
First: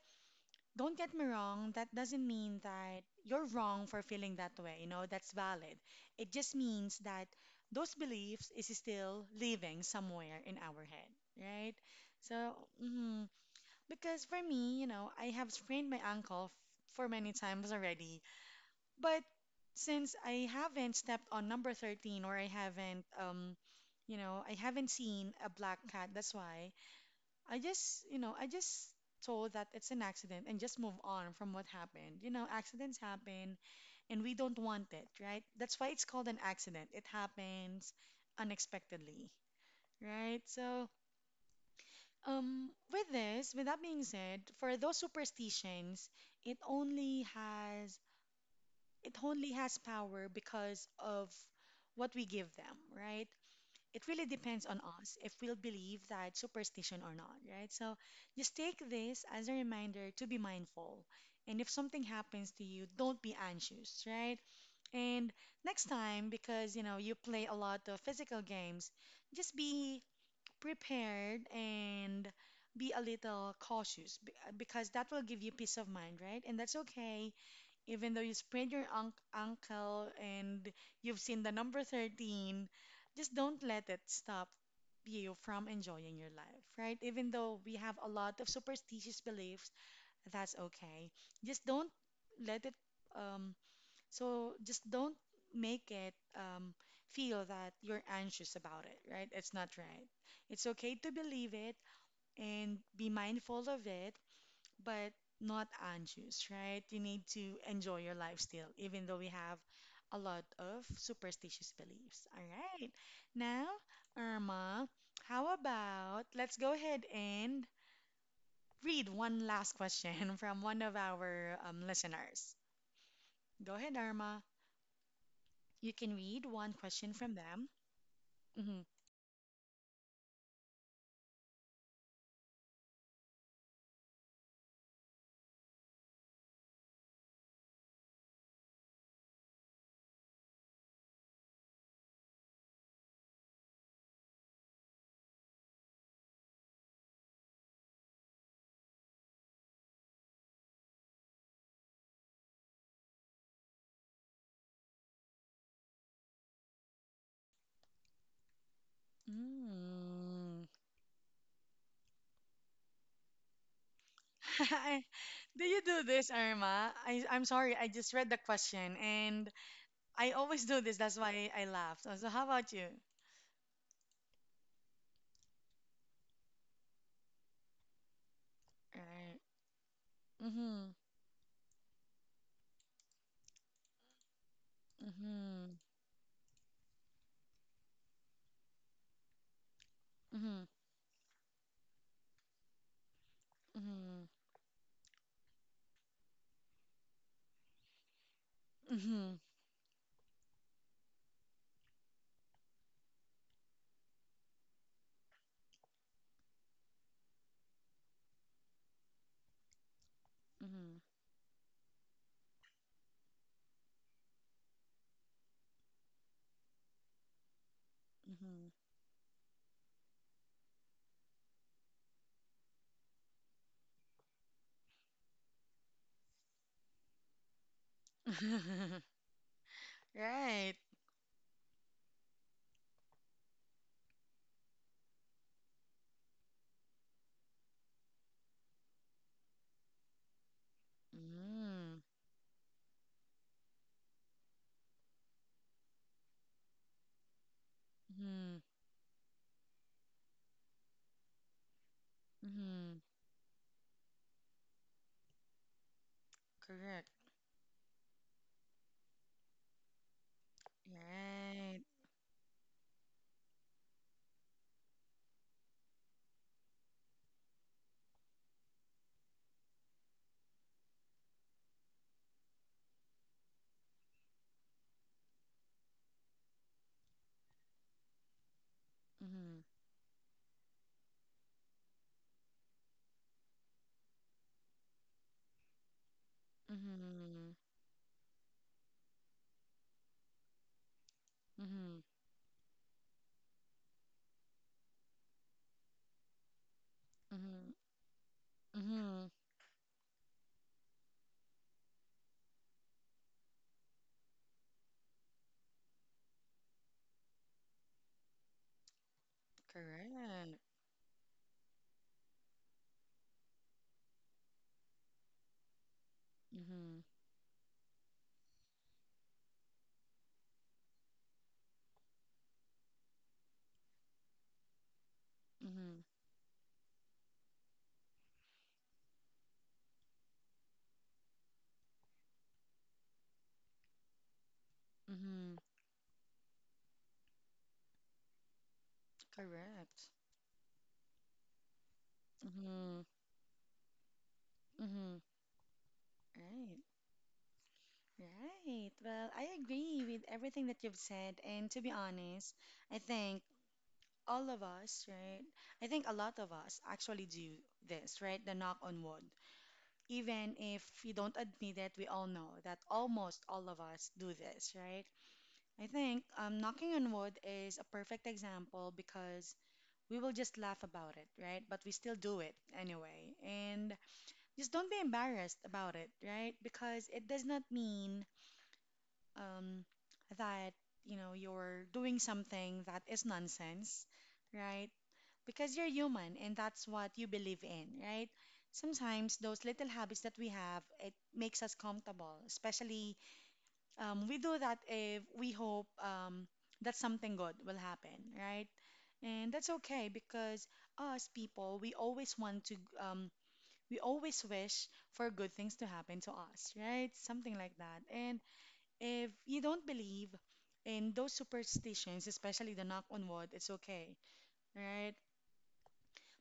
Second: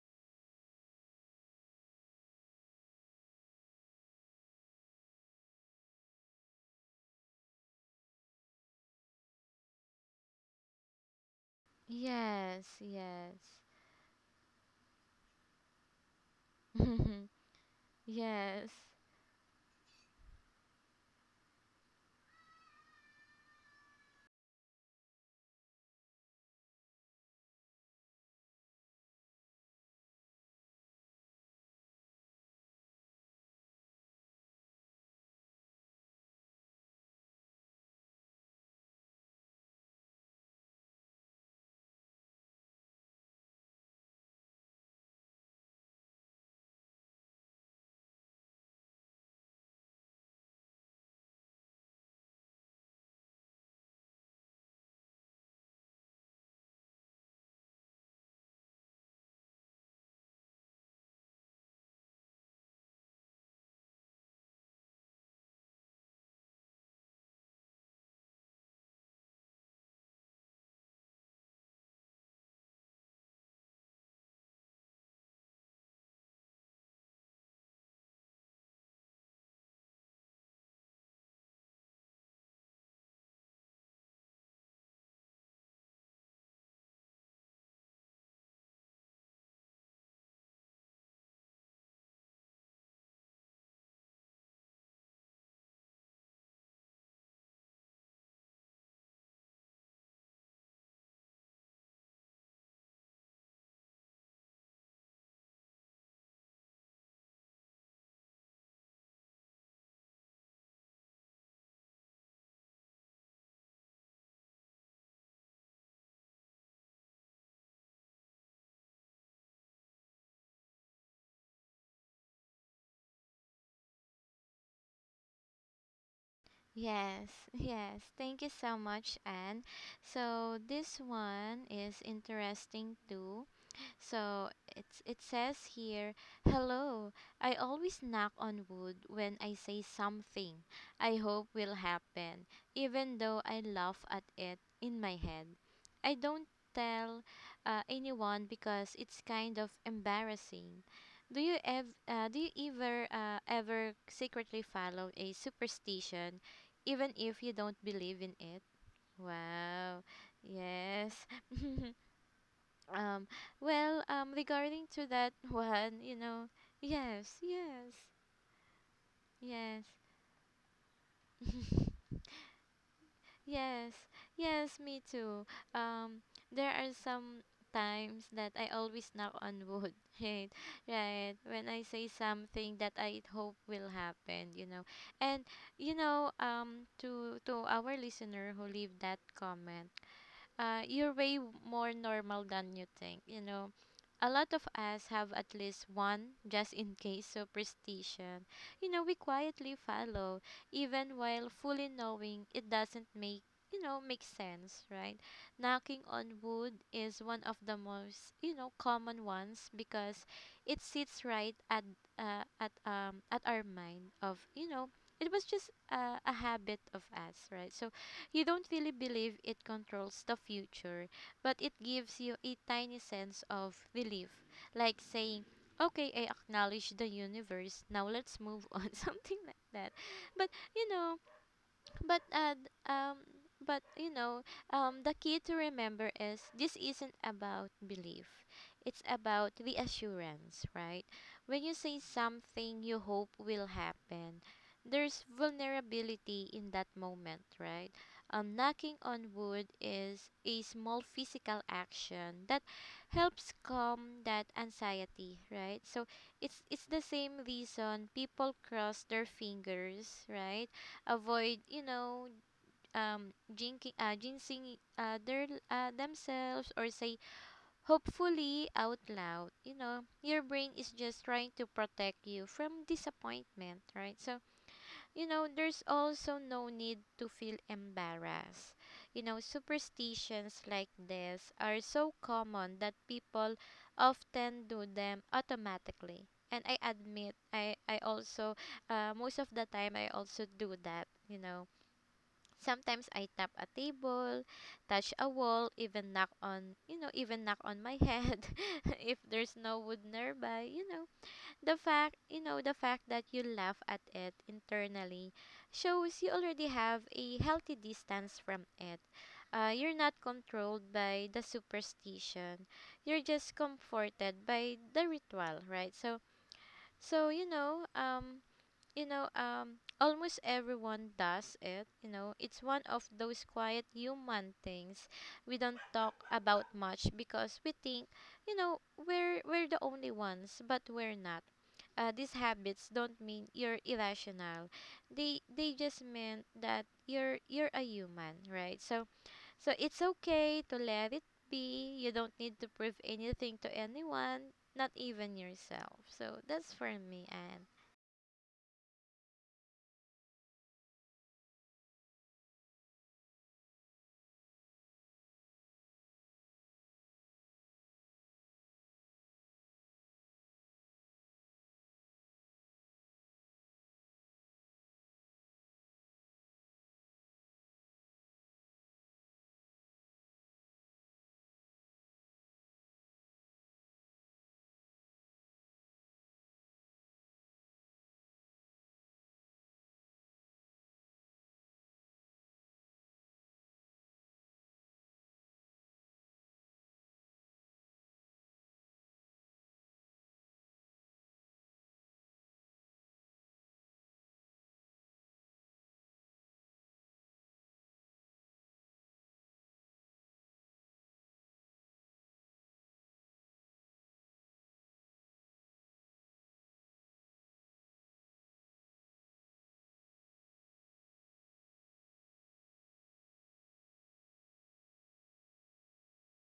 Speaker 1: don't get me wrong, that doesn't mean that you're wrong for feeling that way, you know, that's valid. It just means that those beliefs is still living somewhere in our head, right? So,
Speaker 2: yes,
Speaker 1: mhm,
Speaker 2: yes.
Speaker 1: because for me, you know, I have sprained my ankle for many times already,
Speaker 2: Yes.
Speaker 1: but since I haven't stepped on number 13 or I haven't you know, I haven't seen a black cat. That's why I just, you know, I just told that it's an accident and just move on from what happened. You know, accidents happen and we don't want it, right? That's why it's called an accident. It happens unexpectedly, right? So, with this, with that being said, for those superstitions, it only has it only has power because of what we give them, right? It really depends on us if we'll believe that superstition or not, right? So just take this as a reminder to be mindful. And if something happens to you, don't be anxious, right? And next time, because you know you play a lot of physical games, just be prepared and be a little cautious because that will give you peace of mind, right? And that's okay even though you sprained your unc ankle and you've seen the number 13, just don't let it stop you from enjoying your life, right? Even though we have a lot of superstitious beliefs, that's okay. Just don't let it, um, so just don't make it feel that you're anxious about it, right? It's not right. It's okay to believe it and be mindful of it, but not anxious, right? You need to enjoy your life still, even though we have a lot of superstitious beliefs. All right. Now, Irma, how about let's go ahead and read one last question from one of our listeners. Go ahead, Irma. You can read one question
Speaker 2: Yes,
Speaker 1: from them.
Speaker 2: yes. Thank you so
Speaker 1: Mhm.
Speaker 2: much, Anne. So this one is interesting too. So it's it says here, "Hello. I always knock on wood when I say something I hope will happen, even though I laugh at it in my head. I don't tell anyone because it's kind of embarrassing. Do you ever ever secretly follow a superstition even if you don't believe in it?" Wow.
Speaker 1: Mm.
Speaker 2: Yes. Um, well, regarding to that
Speaker 1: Do you
Speaker 2: one,
Speaker 1: do
Speaker 2: you
Speaker 1: this,
Speaker 2: know,
Speaker 1: Irma? I,
Speaker 2: yes,
Speaker 1: I'm sorry, I
Speaker 2: yes,
Speaker 1: just read the question and
Speaker 2: yes,
Speaker 1: I always do this. That's why I laughed. So how about you?
Speaker 2: yes, yes, me too. Um, there are some times that I always knock
Speaker 1: Right.
Speaker 2: on wood, right?
Speaker 1: Mm-hmm.
Speaker 2: Right. When I say something that I hope will happen, you know. And
Speaker 1: Mm-hmm.
Speaker 2: you know, to our listener who leave that comment,
Speaker 1: Mm-hmm.
Speaker 2: you're way more normal than you think. You know,
Speaker 1: Mm-hmm.
Speaker 2: a lot of us have at least one just in case superstition. You know, we
Speaker 1: Mm-hmm.
Speaker 2: quietly follow, even while fully knowing it doesn't make, you know, make sense, right? Knocking on wood is one of the most, you know, common ones because it
Speaker 1: Mm-hmm.
Speaker 2: sits right at, at our mind of, you know, it was just a habit of us, right? So you don't
Speaker 1: Mm-hmm.
Speaker 2: really believe it controls the future, but it gives you a tiny sense of relief, like saying, "Okay, I acknowledge the universe. Now let's move on," something like that. But
Speaker 1: Right.
Speaker 2: you know, but uh, d- um but you know, the key to remember is this isn't about belief, it's about reassurance, right? When you say
Speaker 1: Mm-hmm.
Speaker 2: something you hope will happen, there's vulnerability in that moment, right?
Speaker 1: Mm-hmm.
Speaker 2: Knocking on wood is a small physical action that
Speaker 1: Mm-hmm.
Speaker 2: helps calm that anxiety, right? So it's the
Speaker 1: Correct.
Speaker 2: same reason people cross their fingers, right? Avoid,
Speaker 1: Right.
Speaker 2: you know, jinking jinxing, their themselves, or say "hopefully" out loud. You know, your brain is just trying to protect you from disappointment, right? So you know, there's also no need to feel embarrassed. You know,
Speaker 1: Mm-hmm.
Speaker 2: superstitions like this are so common that people often do them automatically. And I admit
Speaker 1: Mm-hmm.
Speaker 2: I also, most of the time I also do that, you know.
Speaker 1: Mm-hmm.
Speaker 2: Sometimes I tap a table, touch a wall, even knock on, you know, even knock
Speaker 1: Mm-hmm.
Speaker 2: on my head if
Speaker 1: Mm-hmm.
Speaker 2: there's no wood nearby, you know. The fact, you know, the fact that you laugh at it internally shows you already have a healthy distance from it. You're not
Speaker 1: Correct.
Speaker 2: controlled by the superstition. You're just comforted by the ritual, right? So,
Speaker 1: Mm-hmm.
Speaker 2: so you know, almost everyone does it. You know, it's one of those quiet human things we don't
Speaker 1: Mm-hmm.
Speaker 2: talk about much because we think, you know, we're the only ones, but we're not. These habits don't mean you're irrational.
Speaker 1: Mm-hmm.
Speaker 2: They just mean that you're a human, right? So so it's
Speaker 1: Correct.
Speaker 2: okay to let it be. You don't need to prove
Speaker 1: Mm-hmm.
Speaker 2: anything to anyone, not
Speaker 1: Mm-hmm.
Speaker 2: even yourself. So that's
Speaker 1: Right.
Speaker 2: for me, and
Speaker 1: Right. Well, I agree with everything that you've said. And to be honest, I think all of us, right? I think a lot of us actually do this, right? The knock on wood. Even if we don't admit it, we all know that almost all of us do this, right? I think knocking on wood is a perfect example because we will just laugh about it, right? But we still do it anyway. And just don't be embarrassed about it, right? Because it does not mean um, that you know you're doing something that is nonsense, right? Because you're human and that's what you believe in, right? Sometimes those little habits that we have it makes us comfortable. Especially we do that if we hope that something good will happen, right? And that's okay because us people we always want to we always wish for good things to happen to us, right? Something like that. And if you don't believe in those superstitions, especially the knock on wood, it's okay, right?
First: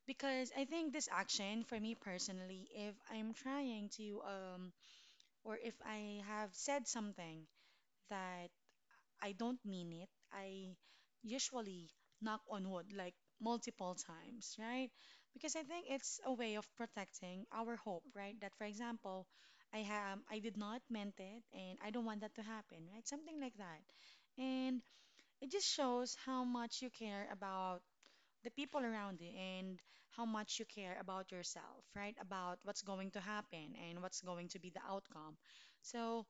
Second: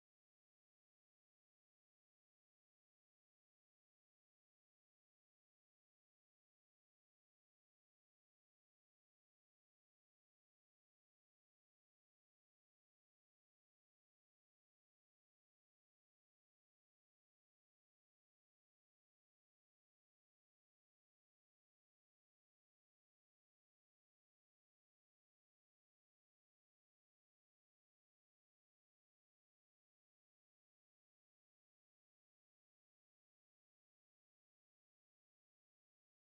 Speaker 1: Because I think this action, for me personally, if I'm trying to, or if I have said something that I don't mean it, I usually knock on wood like multiple times, right? Because I think it's a way of protecting our hope, right? That, for example, I did not meant it, and I don't want that to happen, right? Something like that. And it just shows how much you care about the people around you and how much you care about yourself, right? About what's going to happen and what's going to be the outcome. So,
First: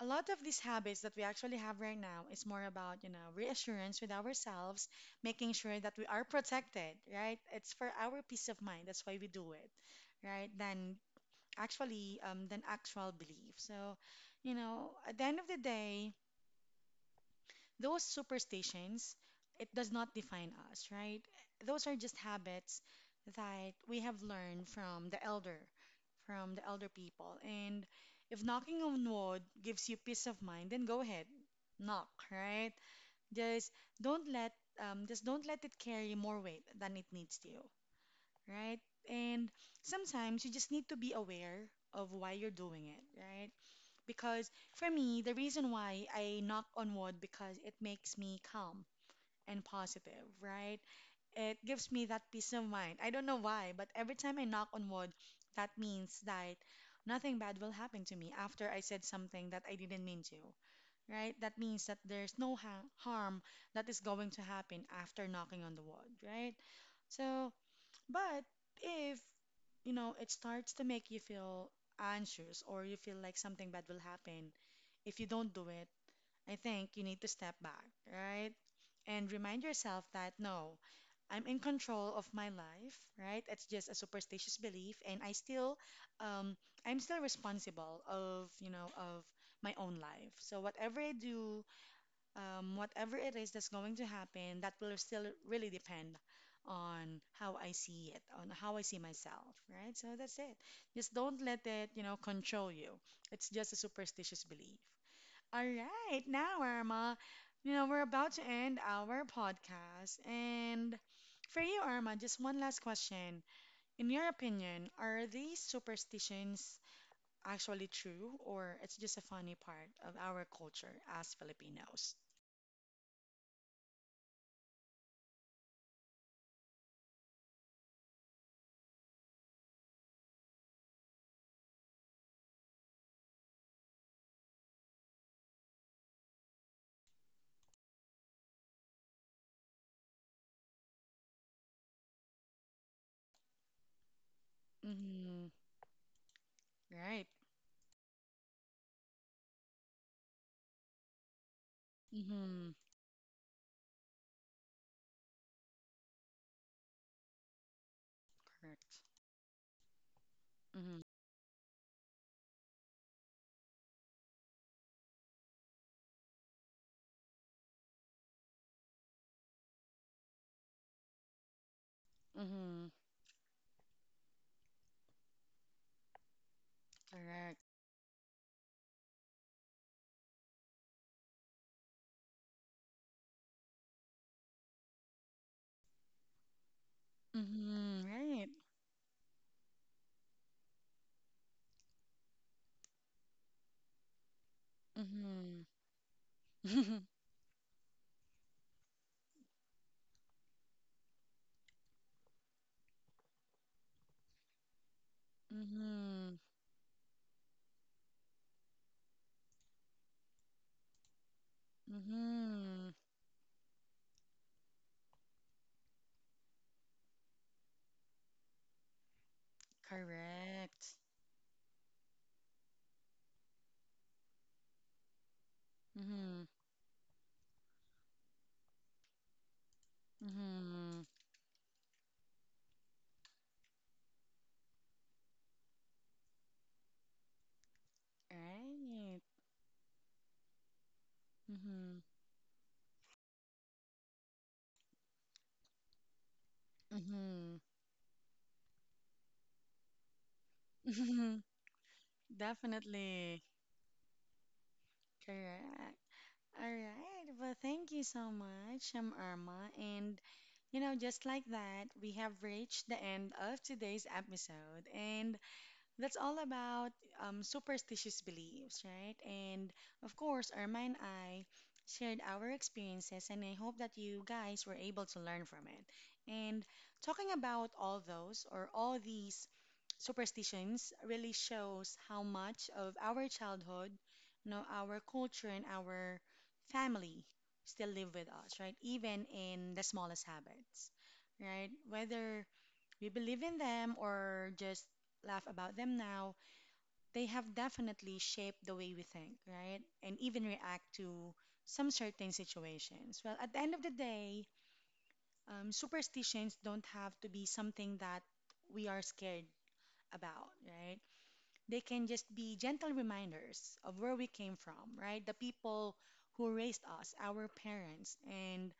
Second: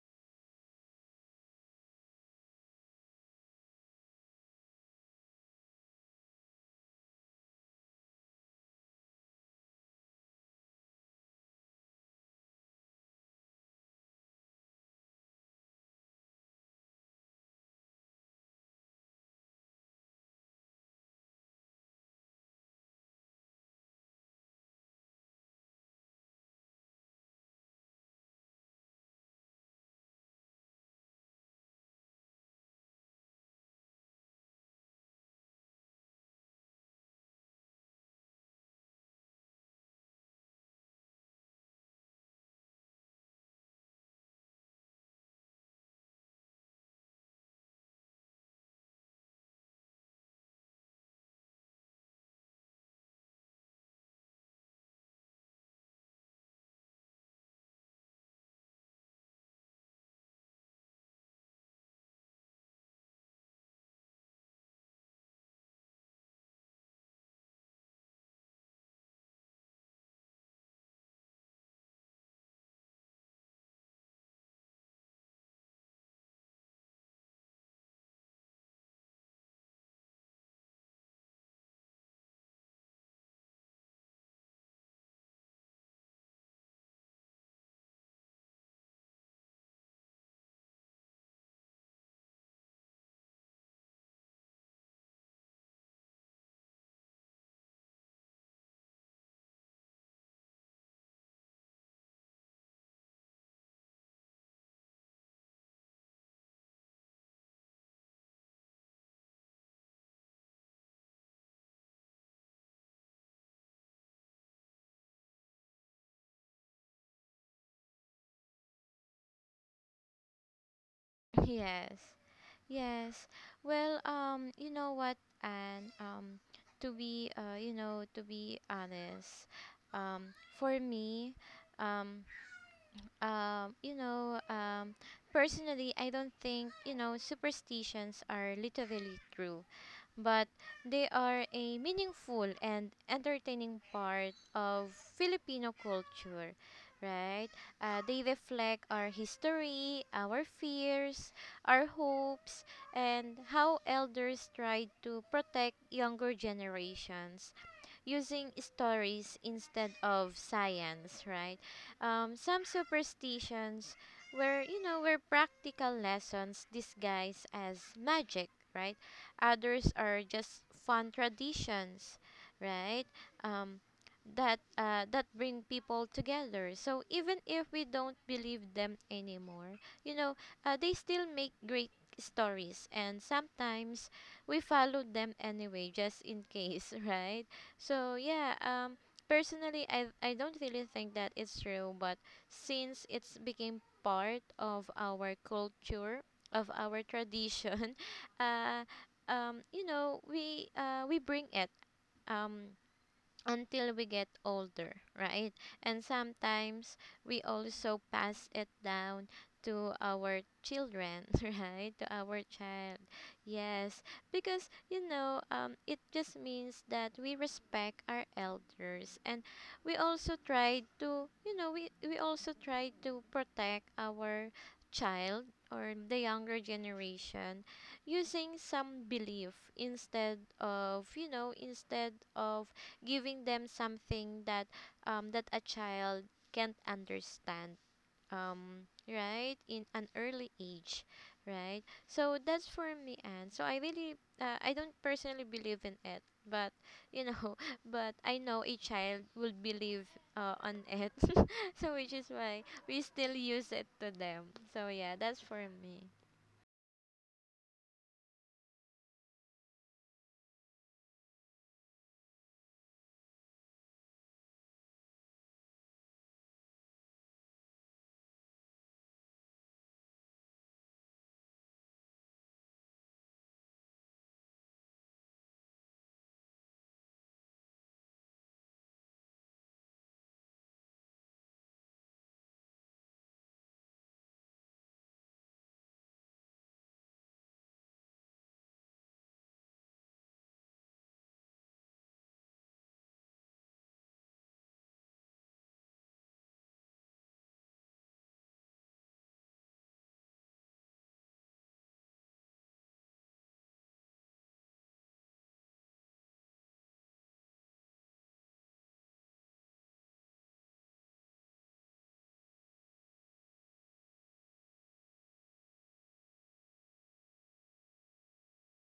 Speaker 1: a lot of these habits that we actually have right now is more about, you know, reassurance with ourselves, making sure that we are protected, right? It's for our peace of mind. That's why we do it, right? Than actually than actual belief. So, you know, at the end of the day, those superstitions, it does not define us, right? Those are just habits that we have learned from the elder people. And if knocking on wood gives you peace of mind, then go ahead, knock, right? Just don't let just don't let it carry more weight than it needs to, right? And sometimes you just need to be aware of why you're doing it, right? Because for me, the reason why I knock on wood because it makes me calm and positive, right? It gives me that peace of mind. I don't know why, but every time I knock on wood, that means that nothing bad will happen to me after I said something that I didn't mean to, right? That means that there's no ha harm that is going to happen after knocking on the wood, right? So, but if it starts to make you feel anxious or you feel like something bad will happen, if you don't do it, I think you need to step back, right? And remind yourself that no, I'm in control of my life, right? It's just a superstitious belief, and um, I'm still responsible of my own life. So whatever I do, whatever it is that's going to happen, that will still really depend on how I see it, on how I see myself, right? So that's it. Just don't let it control you. It's just a superstitious belief. All right, now, Irma, we're about to end our podcast. And for you, Irma, just one last question. In your opinion, are these superstitions actually true, or it's just a funny part of our culture as
Speaker 2: yes.
Speaker 1: Filipinos?
Speaker 2: Yes. Well, you know what, and to be you know, to be honest, um, for me, um, you know, personally, I don't think, you know, superstitions are literally true, but they are a meaningful and entertaining part of
Speaker 1: Mm-hmm.
Speaker 2: Filipino culture,
Speaker 1: Right.
Speaker 2: right? They reflect our history, our fears, our hopes,
Speaker 1: Mm-hmm.
Speaker 2: and how elders tried to protect younger generations using
Speaker 1: Correct.
Speaker 2: stories instead of
Speaker 1: Mm-hmm.
Speaker 2: science, right? Some superstitions were, you know, were practical lessons disguised as magic, right? Others are just fun traditions,
Speaker 1: Mm-hmm.
Speaker 2: right? Um, that bring people together. So even
Speaker 1: Correct.
Speaker 2: if we don't believe them anymore, you know, they still make great stories, and sometimes we follow them anyway, just in case, right?
Speaker 1: Mm-hmm.
Speaker 2: So
Speaker 1: Right.
Speaker 2: yeah, personally, I don't really think that it's true, but since it's became part of our
Speaker 1: Mm-hmm.
Speaker 2: culture, of our tradition, uh, you know, we bring it. Um, until we get older, right? And
Speaker 1: Mm-hmm.
Speaker 2: sometimes we also pass it down to our children, right? To our
Speaker 1: Mm-hmm.
Speaker 2: child. Yes, because you know, it just means that we respect our elders and we also try
Speaker 1: Correct.
Speaker 2: to, you know, we also try to protect our child or the
Speaker 1: Mm-hmm.
Speaker 2: younger generation using some belief instead
Speaker 1: Mm-hmm.
Speaker 2: of, you know, instead of giving them something that that a child can't understand,
Speaker 1: Right.
Speaker 2: right in an early age, right?
Speaker 1: Mm-hmm.
Speaker 2: So that's for me, and so I really, I don't personally believe in it, but you
Speaker 1: Mm-hmm.
Speaker 2: know, but I know a child will believe, on it. So which is why we still
Speaker 1: Definitely.
Speaker 2: use it to them. So yeah, that's for me.
Speaker 1: Correct. All right. Well, thank you so much, I'm Irma. And, just like that, we have reached the end of today's episode. And that's all about superstitious beliefs, right? And of course, Irma and I shared our experiences, and I hope that you guys were able to learn from it. And talking about all those or all these superstitions really shows how much of our childhood, our culture and our family still live with us, right? Even in the smallest habits, right? Whether we believe in them or just laugh about them now, they have definitely shaped the way we think, right? And even react to some certain situations. Well, at the end of the day, superstitions don't have to be something that we are scared about, right? They can just be gentle reminders of where we came from, right? The people who raised us, our parents, and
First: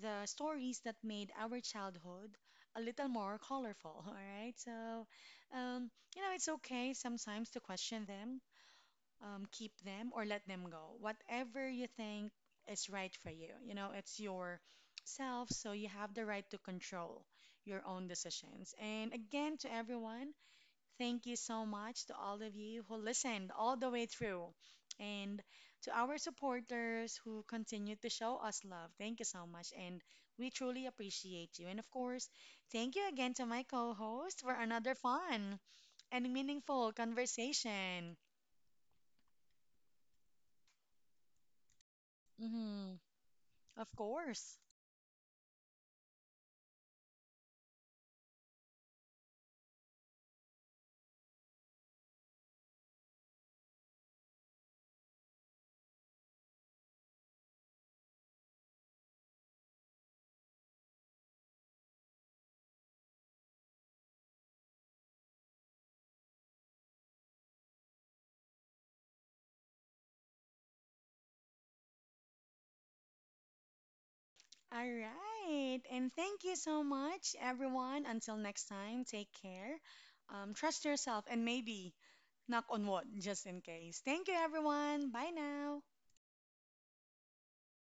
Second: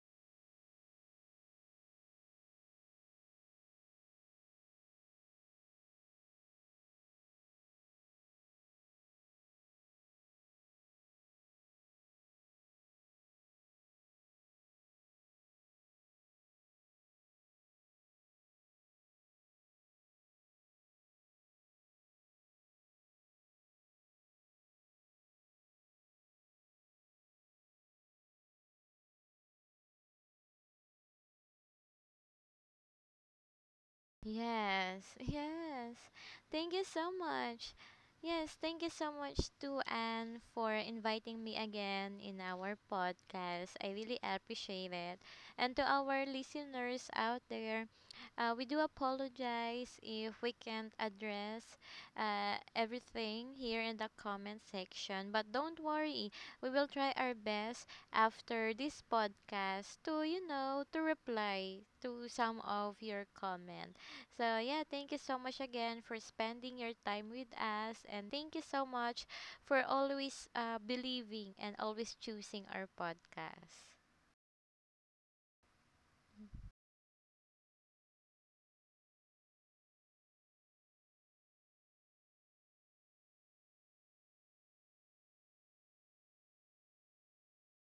Speaker 1: the stories that made our childhood a little more colorful, all right? So, it's okay sometimes to question them, keep them, or let them go. Whatever you think is right for you, it's your self, so you have the right to control your own decisions. And again, to everyone, thank you so much to all of you who listened all the way through and to our supporters who continue to show us love. Thank you so much and we truly appreciate you. And of course, thank you again to my co-host for another
Speaker 2: Yes,
Speaker 1: fun
Speaker 2: yes.
Speaker 1: and
Speaker 2: Thank you
Speaker 1: meaningful
Speaker 2: so much.
Speaker 1: conversation.
Speaker 2: Yes, thank you so much to Anne for inviting me again in our
Speaker 1: hmm
Speaker 2: podcast. I
Speaker 1: Of
Speaker 2: really
Speaker 1: course.
Speaker 2: appreciate it. And to our listeners out there, we do apologize if we can't address everything here in the comment section. But don't worry, we will try our best after this podcast to, you know, to reply to some of your comments. So, yeah, thank you so much again for spending your time with us. And thank you so much for always believing and always choosing our podcast.
Speaker 1: All right. And thank you so much, everyone. Until next time, take care. Trust yourself and maybe knock on wood just in case. Thank you, everyone. Bye now.